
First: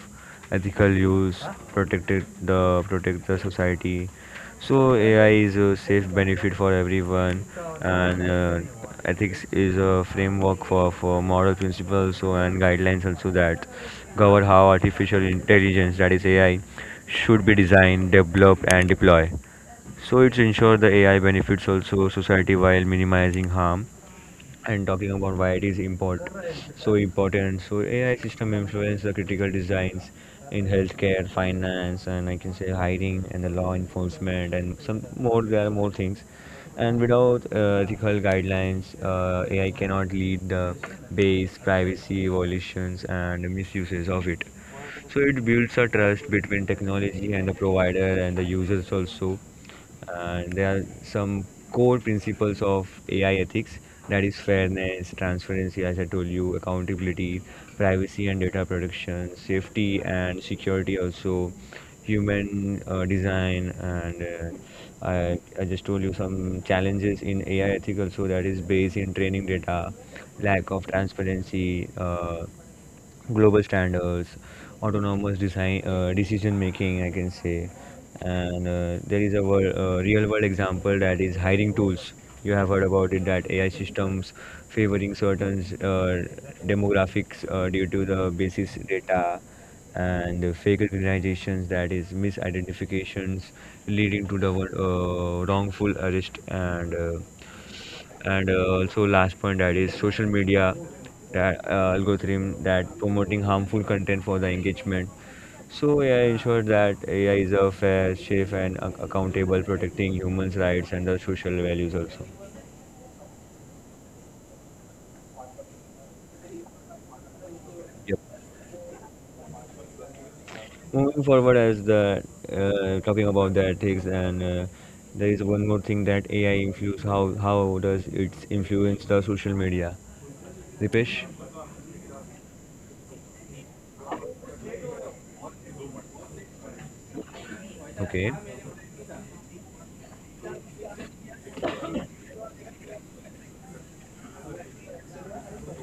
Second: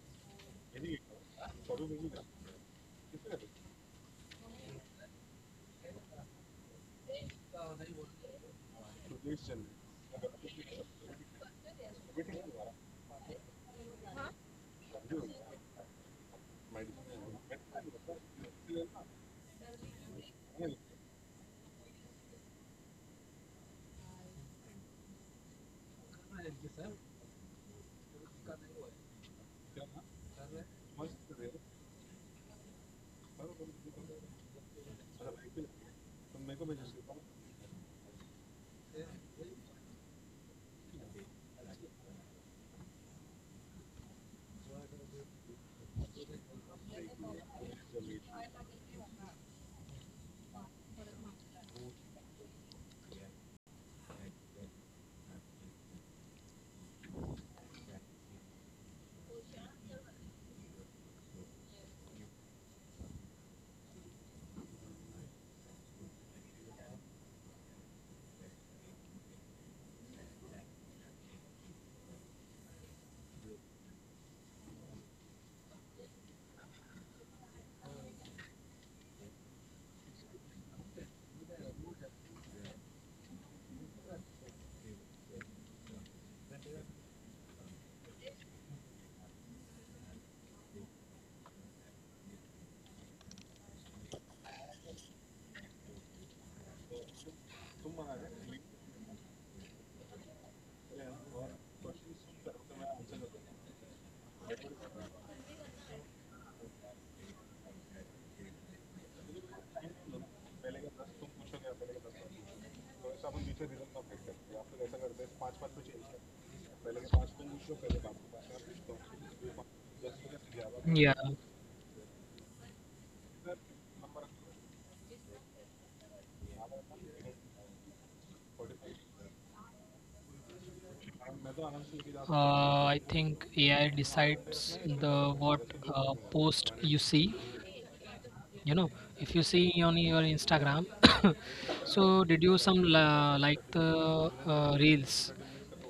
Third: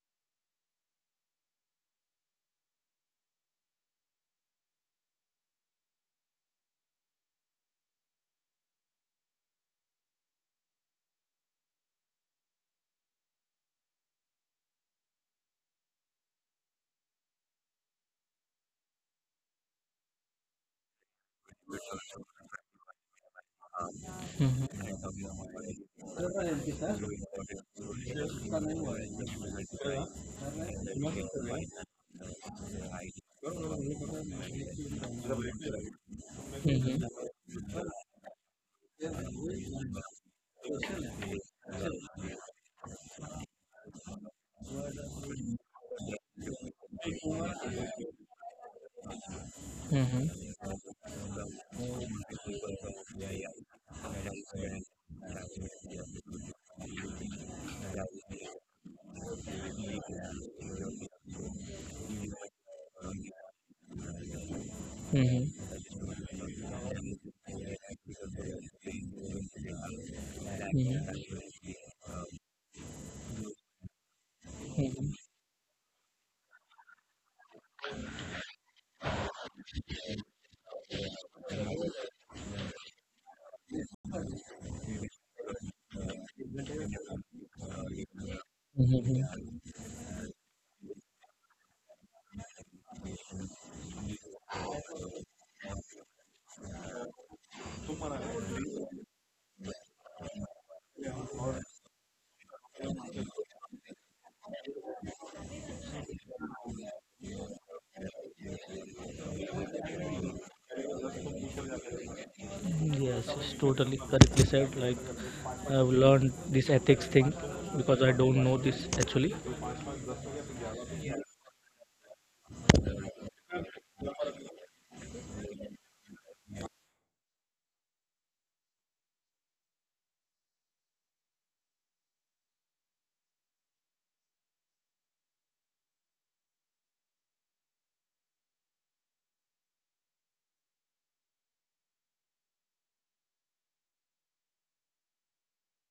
C: ethical use, protect it, the protect the society. So AI is a safe benefit for everyone. And ethics is a framework for moral principles so, and guidelines also, that govern how artificial intelligence, that is AI, should be designed, developed, and deployed. So it's ensure the AI benefits also society while minimizing harm. And
A: Mm-hmm.
C: talking about why it is import, so important. So AI system influence the critical designs in healthcare, finance, and I can say hiring and the law enforcement, and some more, there are more things. And
A: Mm-hmm.
C: without ethical guidelines, AI cannot lead the base privacy violations and misuses of it. So it builds a trust between technology and the provider and the users also.
A: Mm-hmm.
C: And there are some core principles of AI ethics, that is fairness, transparency, as I told you, accountability, privacy and data protection, safety and security also, human design, and I
A: Mm-hmm.
C: just told you some challenges in AI ethical. So that is based in training data, lack of transparency, global standards,
A: Mm-hmm.
C: autonomous design decision making, I can say. And there is a real world example, that is hiring tools. You have heard about it that AI systems favoring certain demographics due to the basis data,
A: Mm-hmm.
C: and fake organizations, that is misidentifications leading to the wrongful arrest, and also last point, that is social media, that algorithm that promoting harmful content for the engagement. So AI ensures that AI is a fair, safe, and accountable, protecting humans' rights and the social values also.
A: Yes, it's totally correctly said. Like, I've learned this ethics thing because I don't
C: Yep.
A: know this actually.
B: yeah.
C: Moving forward, as the talking about the ethics, and there is one more thing that AI influence. How does it influence the social media? Dipesh?
B: I think AI decides the what post you see.
C: Okay.
B: You know, if you see on your Instagram, so did you some like the reels?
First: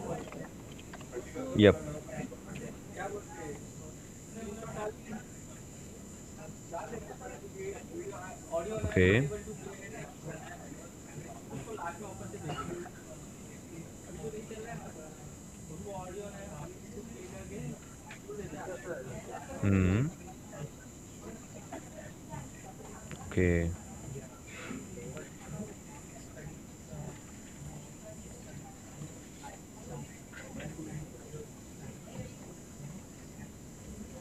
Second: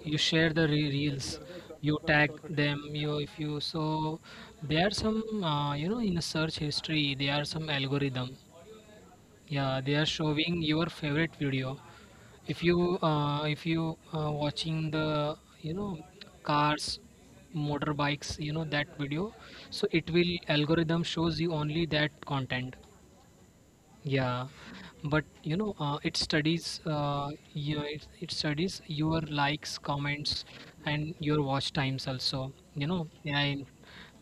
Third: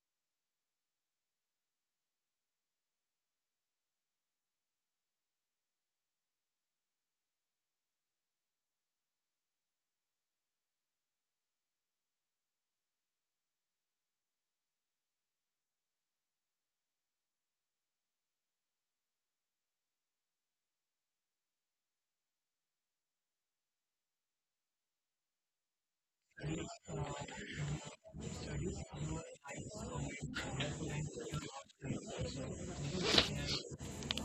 B: You share the reels,
C: Yep.
B: you tag them. You, if you, so there are some you know, in the search history there are some algorithm.
C: Okay.
B: Yeah, they are showing your favorite video. If you watching the, you know, cars, motorbikes, you know, that video, so
C: Hmm.
B: it will algorithm shows you only that content.
C: Okay.
B: Yeah, but you know it studies you it, it studies your likes, comments, and your watch times also. You know, AI,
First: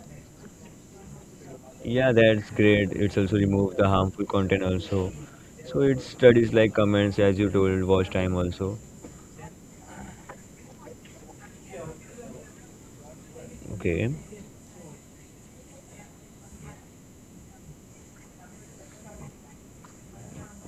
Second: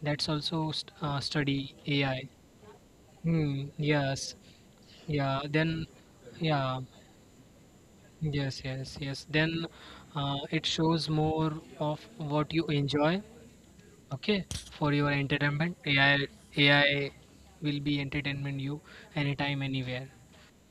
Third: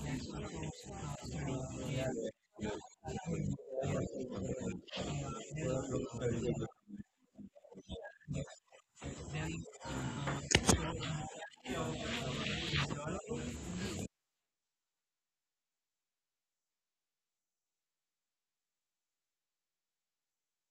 B: that's also study
C: Yeah,
B: AI.
C: that's great. It's also
B: Hmm.
C: remove the harmful
B: Yes.
C: content also.
B: Yeah.
C: So
B: Then.
C: it studies like
B: Yeah.
C: comments, as you told, watch time
B: Yes,
C: also.
B: yes, yes. Then it shows more of what you enjoy,
C: Okay.
B: okay, for your entertainment. AI will be entertainment you anytime, anywhere.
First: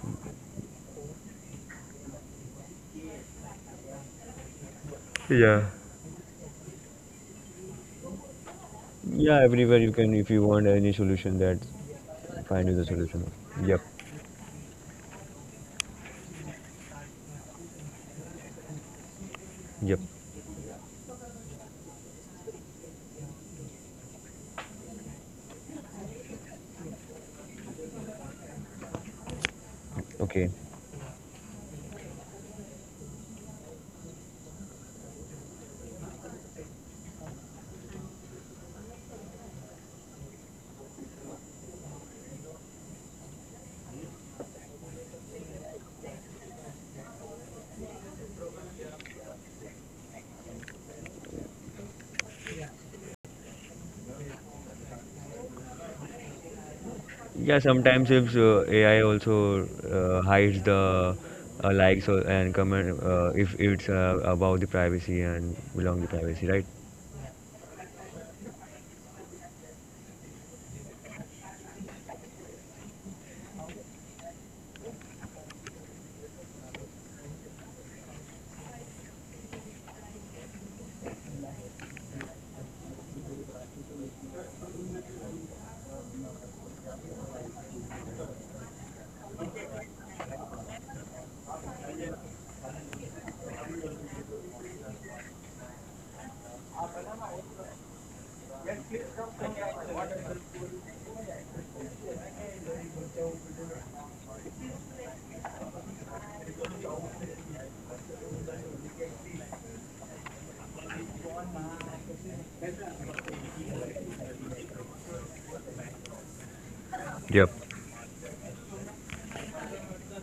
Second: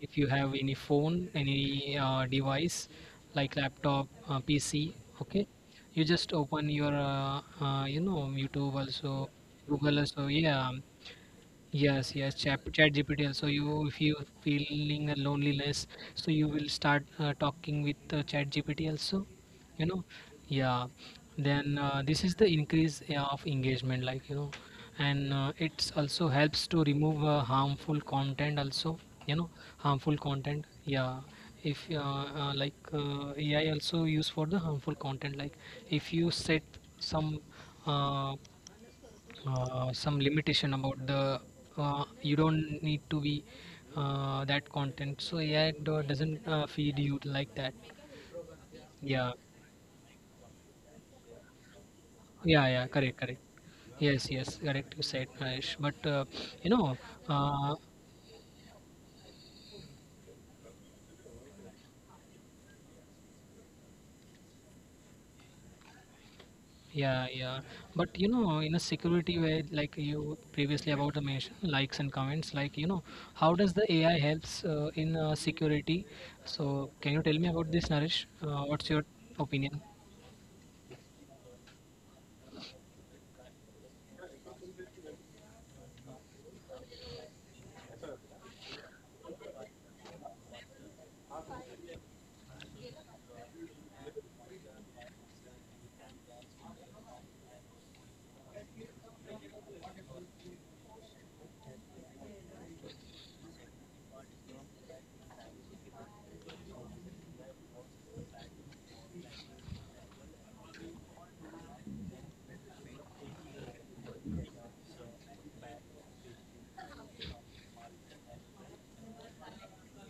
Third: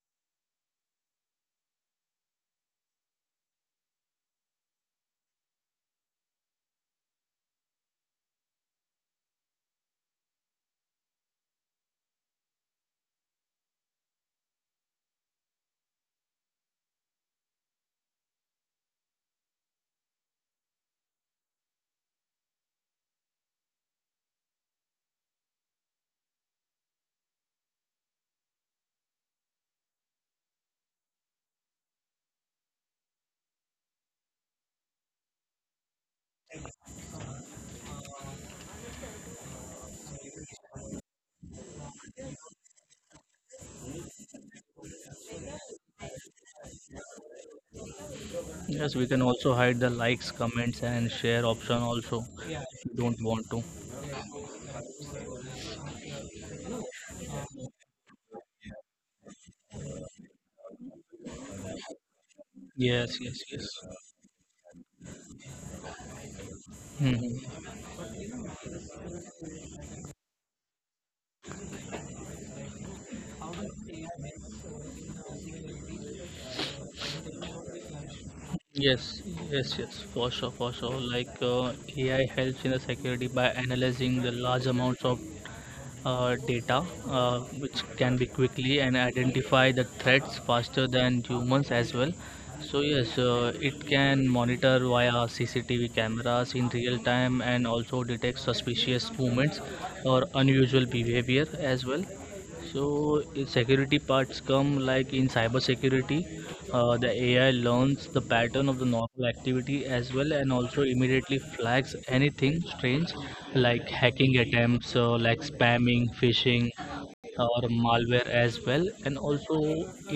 B: If you have any phone, any device like laptop, PC, okay, you just open your, you know, YouTube also,
C: Yeah, everywhere you
B: Google
C: can,
B: also.
C: if you want
B: Yeah.
C: any solution that
B: Yes, yes,
C: find you the
B: chat GPT
C: solution.
B: also.
C: Yep.
B: You, if you feeling a loneliness, so you will start talking with chat GPT also. You
C: Yep.
B: know, yeah. Then this is the increase of engagement, like you know, and it's also helps to remove harmful content also. You know, harmful
C: Okay.
B: content. Yeah, if like AI also used for the harmful content, like if you set some. Uh, some limitation about the you don't need to be that content, so yeah, it doesn't feed you like that.
A: Yes, we can
B: Yeah,
A: also hide the likes, comments, and share option also,
B: yeah,
A: if
B: yeah,
A: you
B: correct,
A: don't
B: correct.
A: want to.
B: Yes, yes, correct, you said, Naresh. But you know
C: Yeah,
B: uh,
C: sometimes if AI also hides the likes or, and comment
A: Yes, yes,
C: if
A: yes.
C: it's about the privacy and belong to privacy, right?
B: yeah, yeah.
A: Mm-hmm.
B: But you know, in a security way, like you previously about the mention likes and comments, like you know, how does the AI helps in security, so can you tell me about this, Naresh? What's your
A: Yes, yes,
B: opinion?
A: yes, for sure, for sure. AI helps in the security by analyzing the large amounts of data, which can be quickly and identify the threats faster than humans as well. So yes, it can monitor via CCTV cameras in real time and also detect suspicious movements or unusual behavior as well. So security parts come like in cyber security, the AI learns the pattern of the normal activity as well, and also immediately flags anything strange like hacking attempts, like spamming, phishing,
C: Yep.
A: or malware as well. And also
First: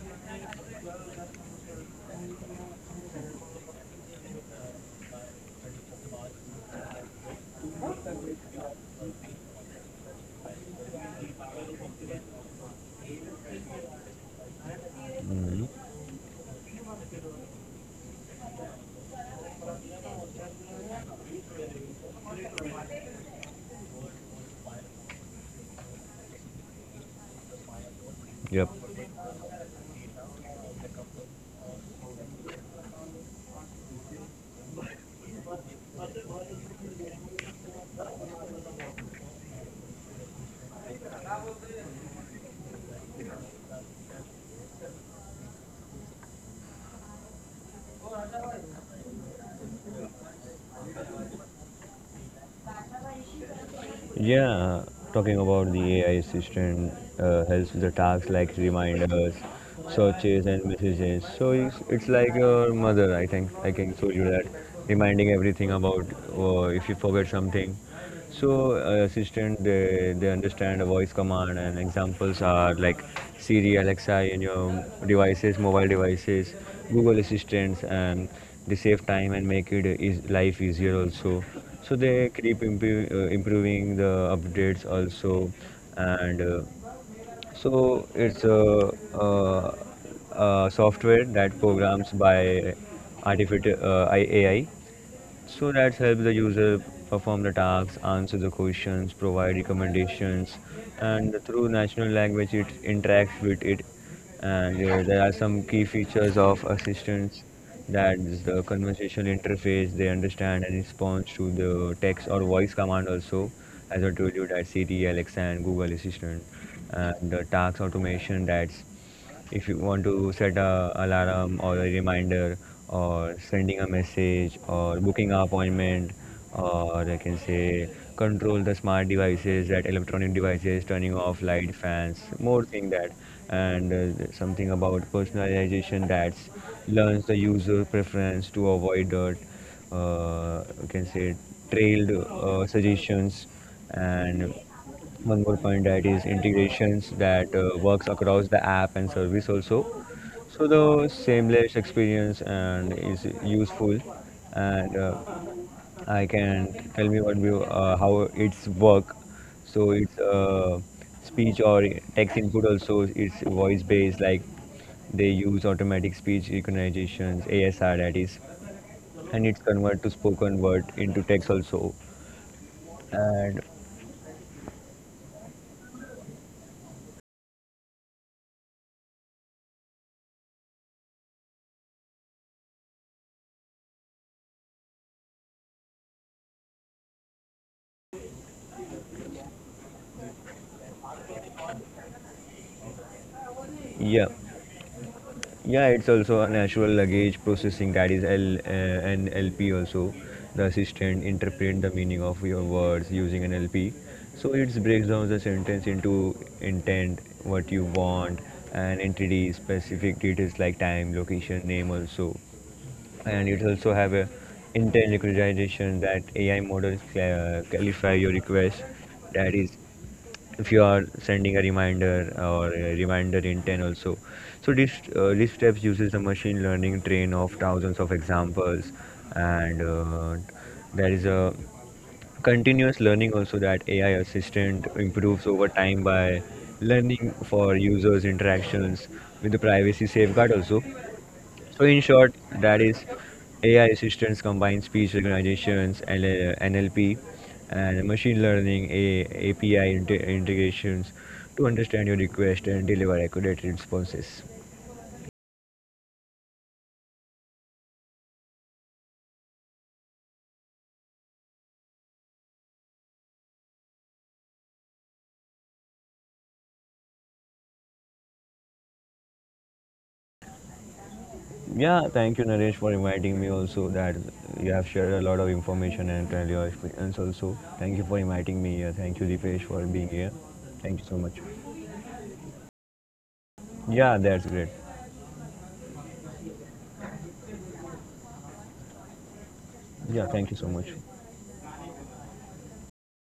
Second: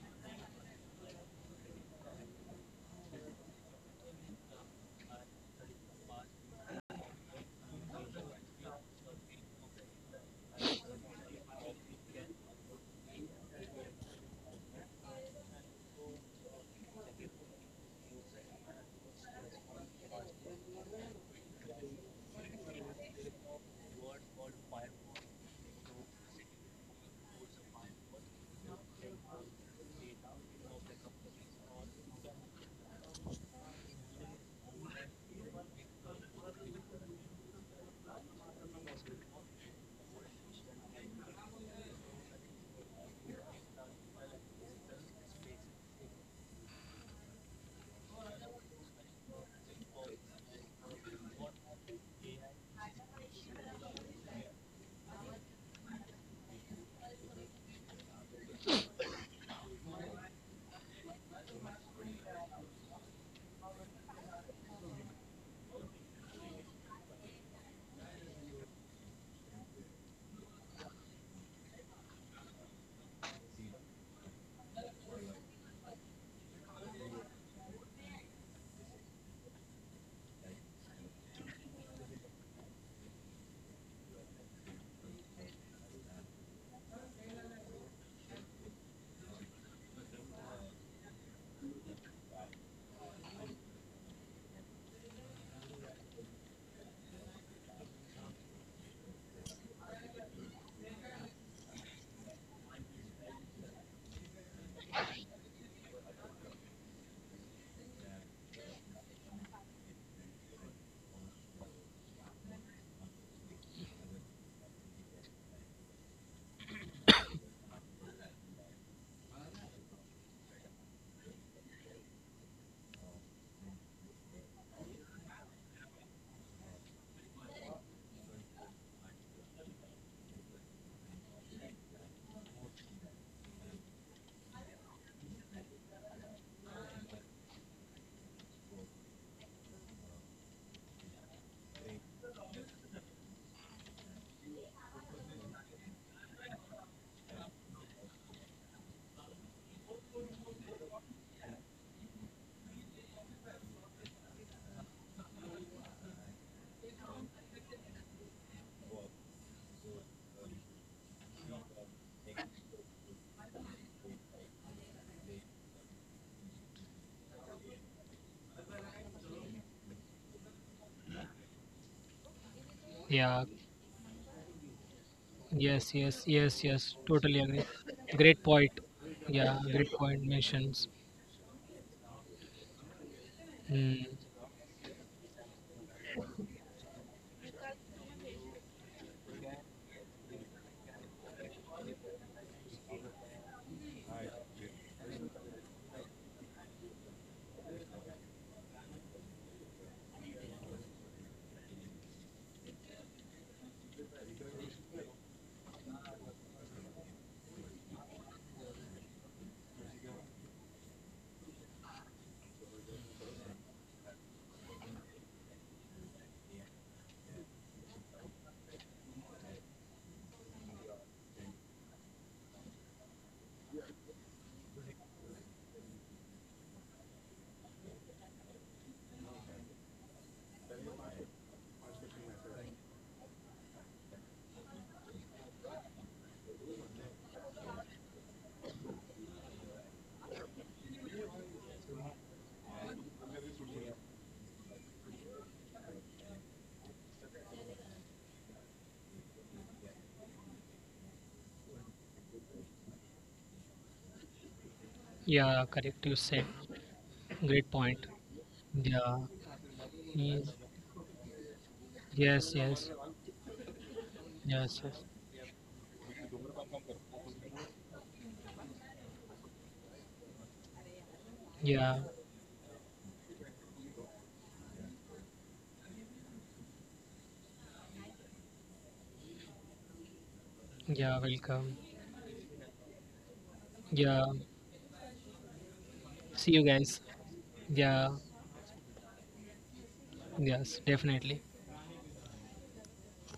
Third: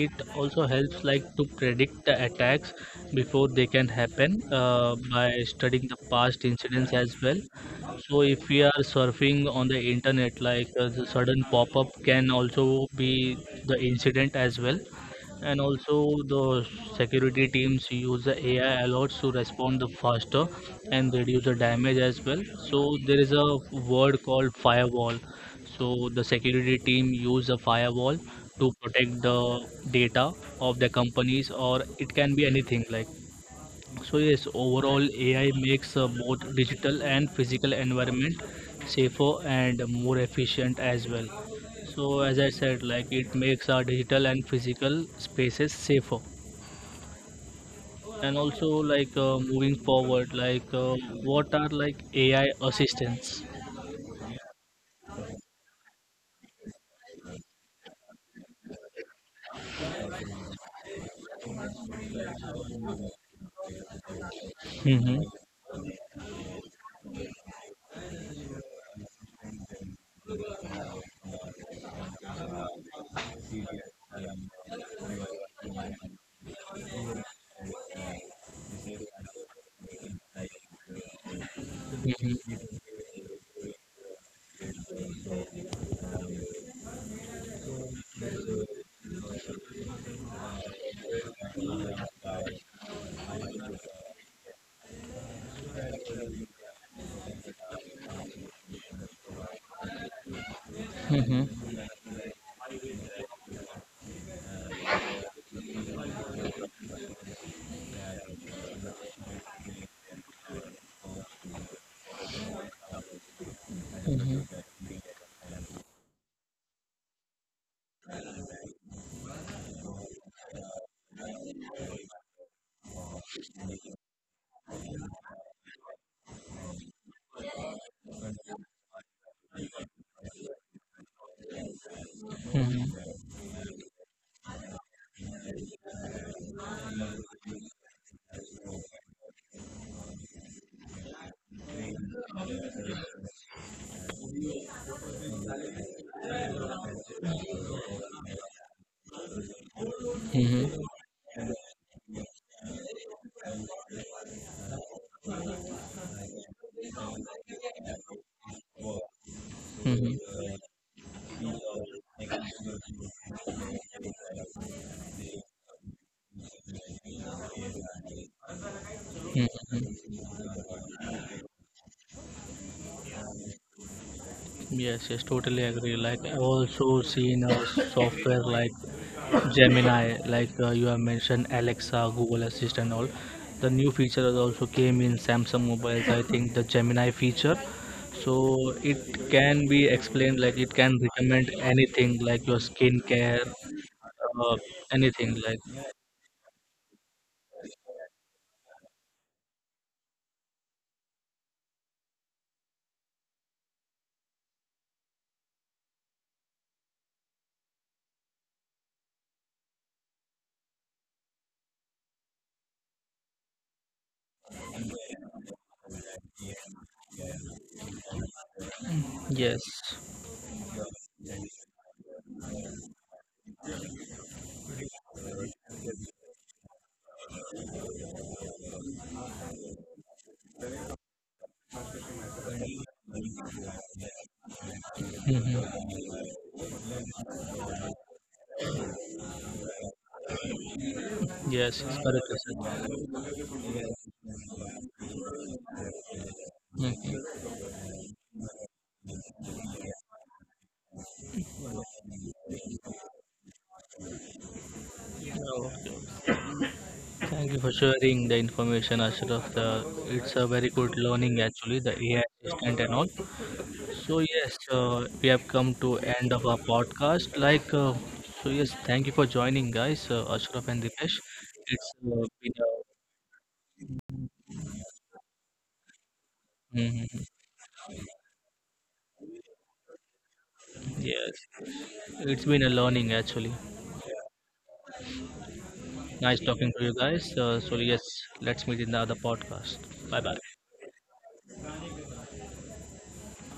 A: it also helps like to predict the attacks before they can happen by studying the past incidents as well. So if we are surfing on the internet, the sudden pop-up can also be the incident as well. And
C: Hmm.
A: also the security teams use the AI a lot to respond the faster and reduce the damage as well. So there is a word called firewall. So the security team use a firewall to
C: Yep.
A: protect the data of the companies, or it can be anything like. So yes, overall AI makes both digital and physical environment safer and more efficient as well. So as I said, like it makes our digital and physical spaces safer. And also moving forward, what are like AI assistants?
C: Yeah, talking about the AI assistant, helps with the tasks like reminders, searches, and messages. So it's like your mother, I think. I can show you that,
A: Mm-hmm.
C: reminding everything about if you forget something. So assistant, they understand a voice command, and examples are like Siri, Alexa in your devices, mobile devices, Google assistants, and they save time and make it is life easier also. So they keep
A: Mm-hmm.
C: improving the updates also. And so it's a, uh software that programs by artificial AI, so that helps the user perform the tasks, answer the questions, provide recommendations, and through
A: Mm-hmm.
C: natural language it interacts with it. And there are some key features of assistants, that is the conversational interface. They understand and respond to the text or voice command also, as I told you, that Siri, Alexa, and Google Assistant. And the task automation, that's if you want to set a alarm or a reminder, or sending a message or booking an appointment, or I can say control the smart devices, that electronic devices turning off light fans, more thing
A: Mm-hmm.
C: that, and something about personalization, that learns the user preference to avoid you can say trailed suggestions. And one more point, that is integrations, that works across the app and service also, so
A: Mm-hmm.
C: the seamless experience and is useful. And I can tell me, how it's work. So it's
A: Mm-hmm.
C: speech or text input also, it's voice based, like they use automatic speech recognitions, ASR, that is, and it's convert to
A: Mm-hmm.
C: spoken word into text also.
B: Yeah.
C: And
A: Yes, yes, totally
B: Yes,
A: agree.
B: yes,
A: Like, I've
B: yes, yes.
A: also
B: Totally
A: seen
B: agree.
A: a
B: Great
A: software
B: point.
A: like
B: Yeah, great point
A: Gemini,
B: mentions.
A: you have mentioned Alexa, Google Assistant, all. The
B: Mm,
A: new feature has also came in Samsung mobiles. I think the Gemini feature, so it can be explained like it can recommend anything like your skincare,
C: yeah.
A: uh, anything like.
C: Yeah, it's also a natural luggage processing, that is L an LP also. The assistant interpret the meaning of your words using an LP. So it breaks down the sentence into intent, what you want, and entity specific details like time, location, name also. And it also have a intent recognition that AI models clarify your request. That is
A: Yes.
C: if you are sending a reminder or a reminder in 10 also. So this steps uses the machine learning train of thousands of examples. And there is a continuous learning also, that AI assistant improves over
A: hmm
C: time by learning for users interactions with the privacy safeguard also.
A: yes,
C: So in short,
A: it's
C: that
A: correct.
C: is AI assistants combine speech recognitions, LL
A: Yes.
C: NLP,
A: Mhm.
C: and machine learning API integrations to understand your request and deliver accurate responses.
B: yeah, correct, you
A: Okay.
B: said.
A: Thank
B: Great
A: you for
B: point.
A: sharing the
B: Yeah.
A: information, Ashraf. The,
B: Yes,
A: it's a very good learning actually, the AI
B: yes, yes,
A: assistant and all. So yes,
B: yes. Yes.
A: we have come to end of our podcast. So yes, thank you for joining, guys, Ashraf and Dipesh.
B: Yeah,
A: It's
C: Yeah, thank you
A: been
C: Naresh for inviting me also, that you have shared a lot of information and tell your
A: a, mhm,
C: experience also. Thank you for inviting me here. Thank you Dipesh for being here. Thank
B: yeah.
C: you so
A: yes,
C: much.
B: Welcome.
A: it's been a learning actually.
B: Yeah.
C: Yeah, that's great.
A: Nice
B: See you
A: talking to
B: guys.
A: you guys. Uh, so
B: Yeah.
A: yes, let's meet in the other podcast. Bye
C: Yeah,
A: bye.
C: thank you
B: Yes,
C: so much.
B: definitely.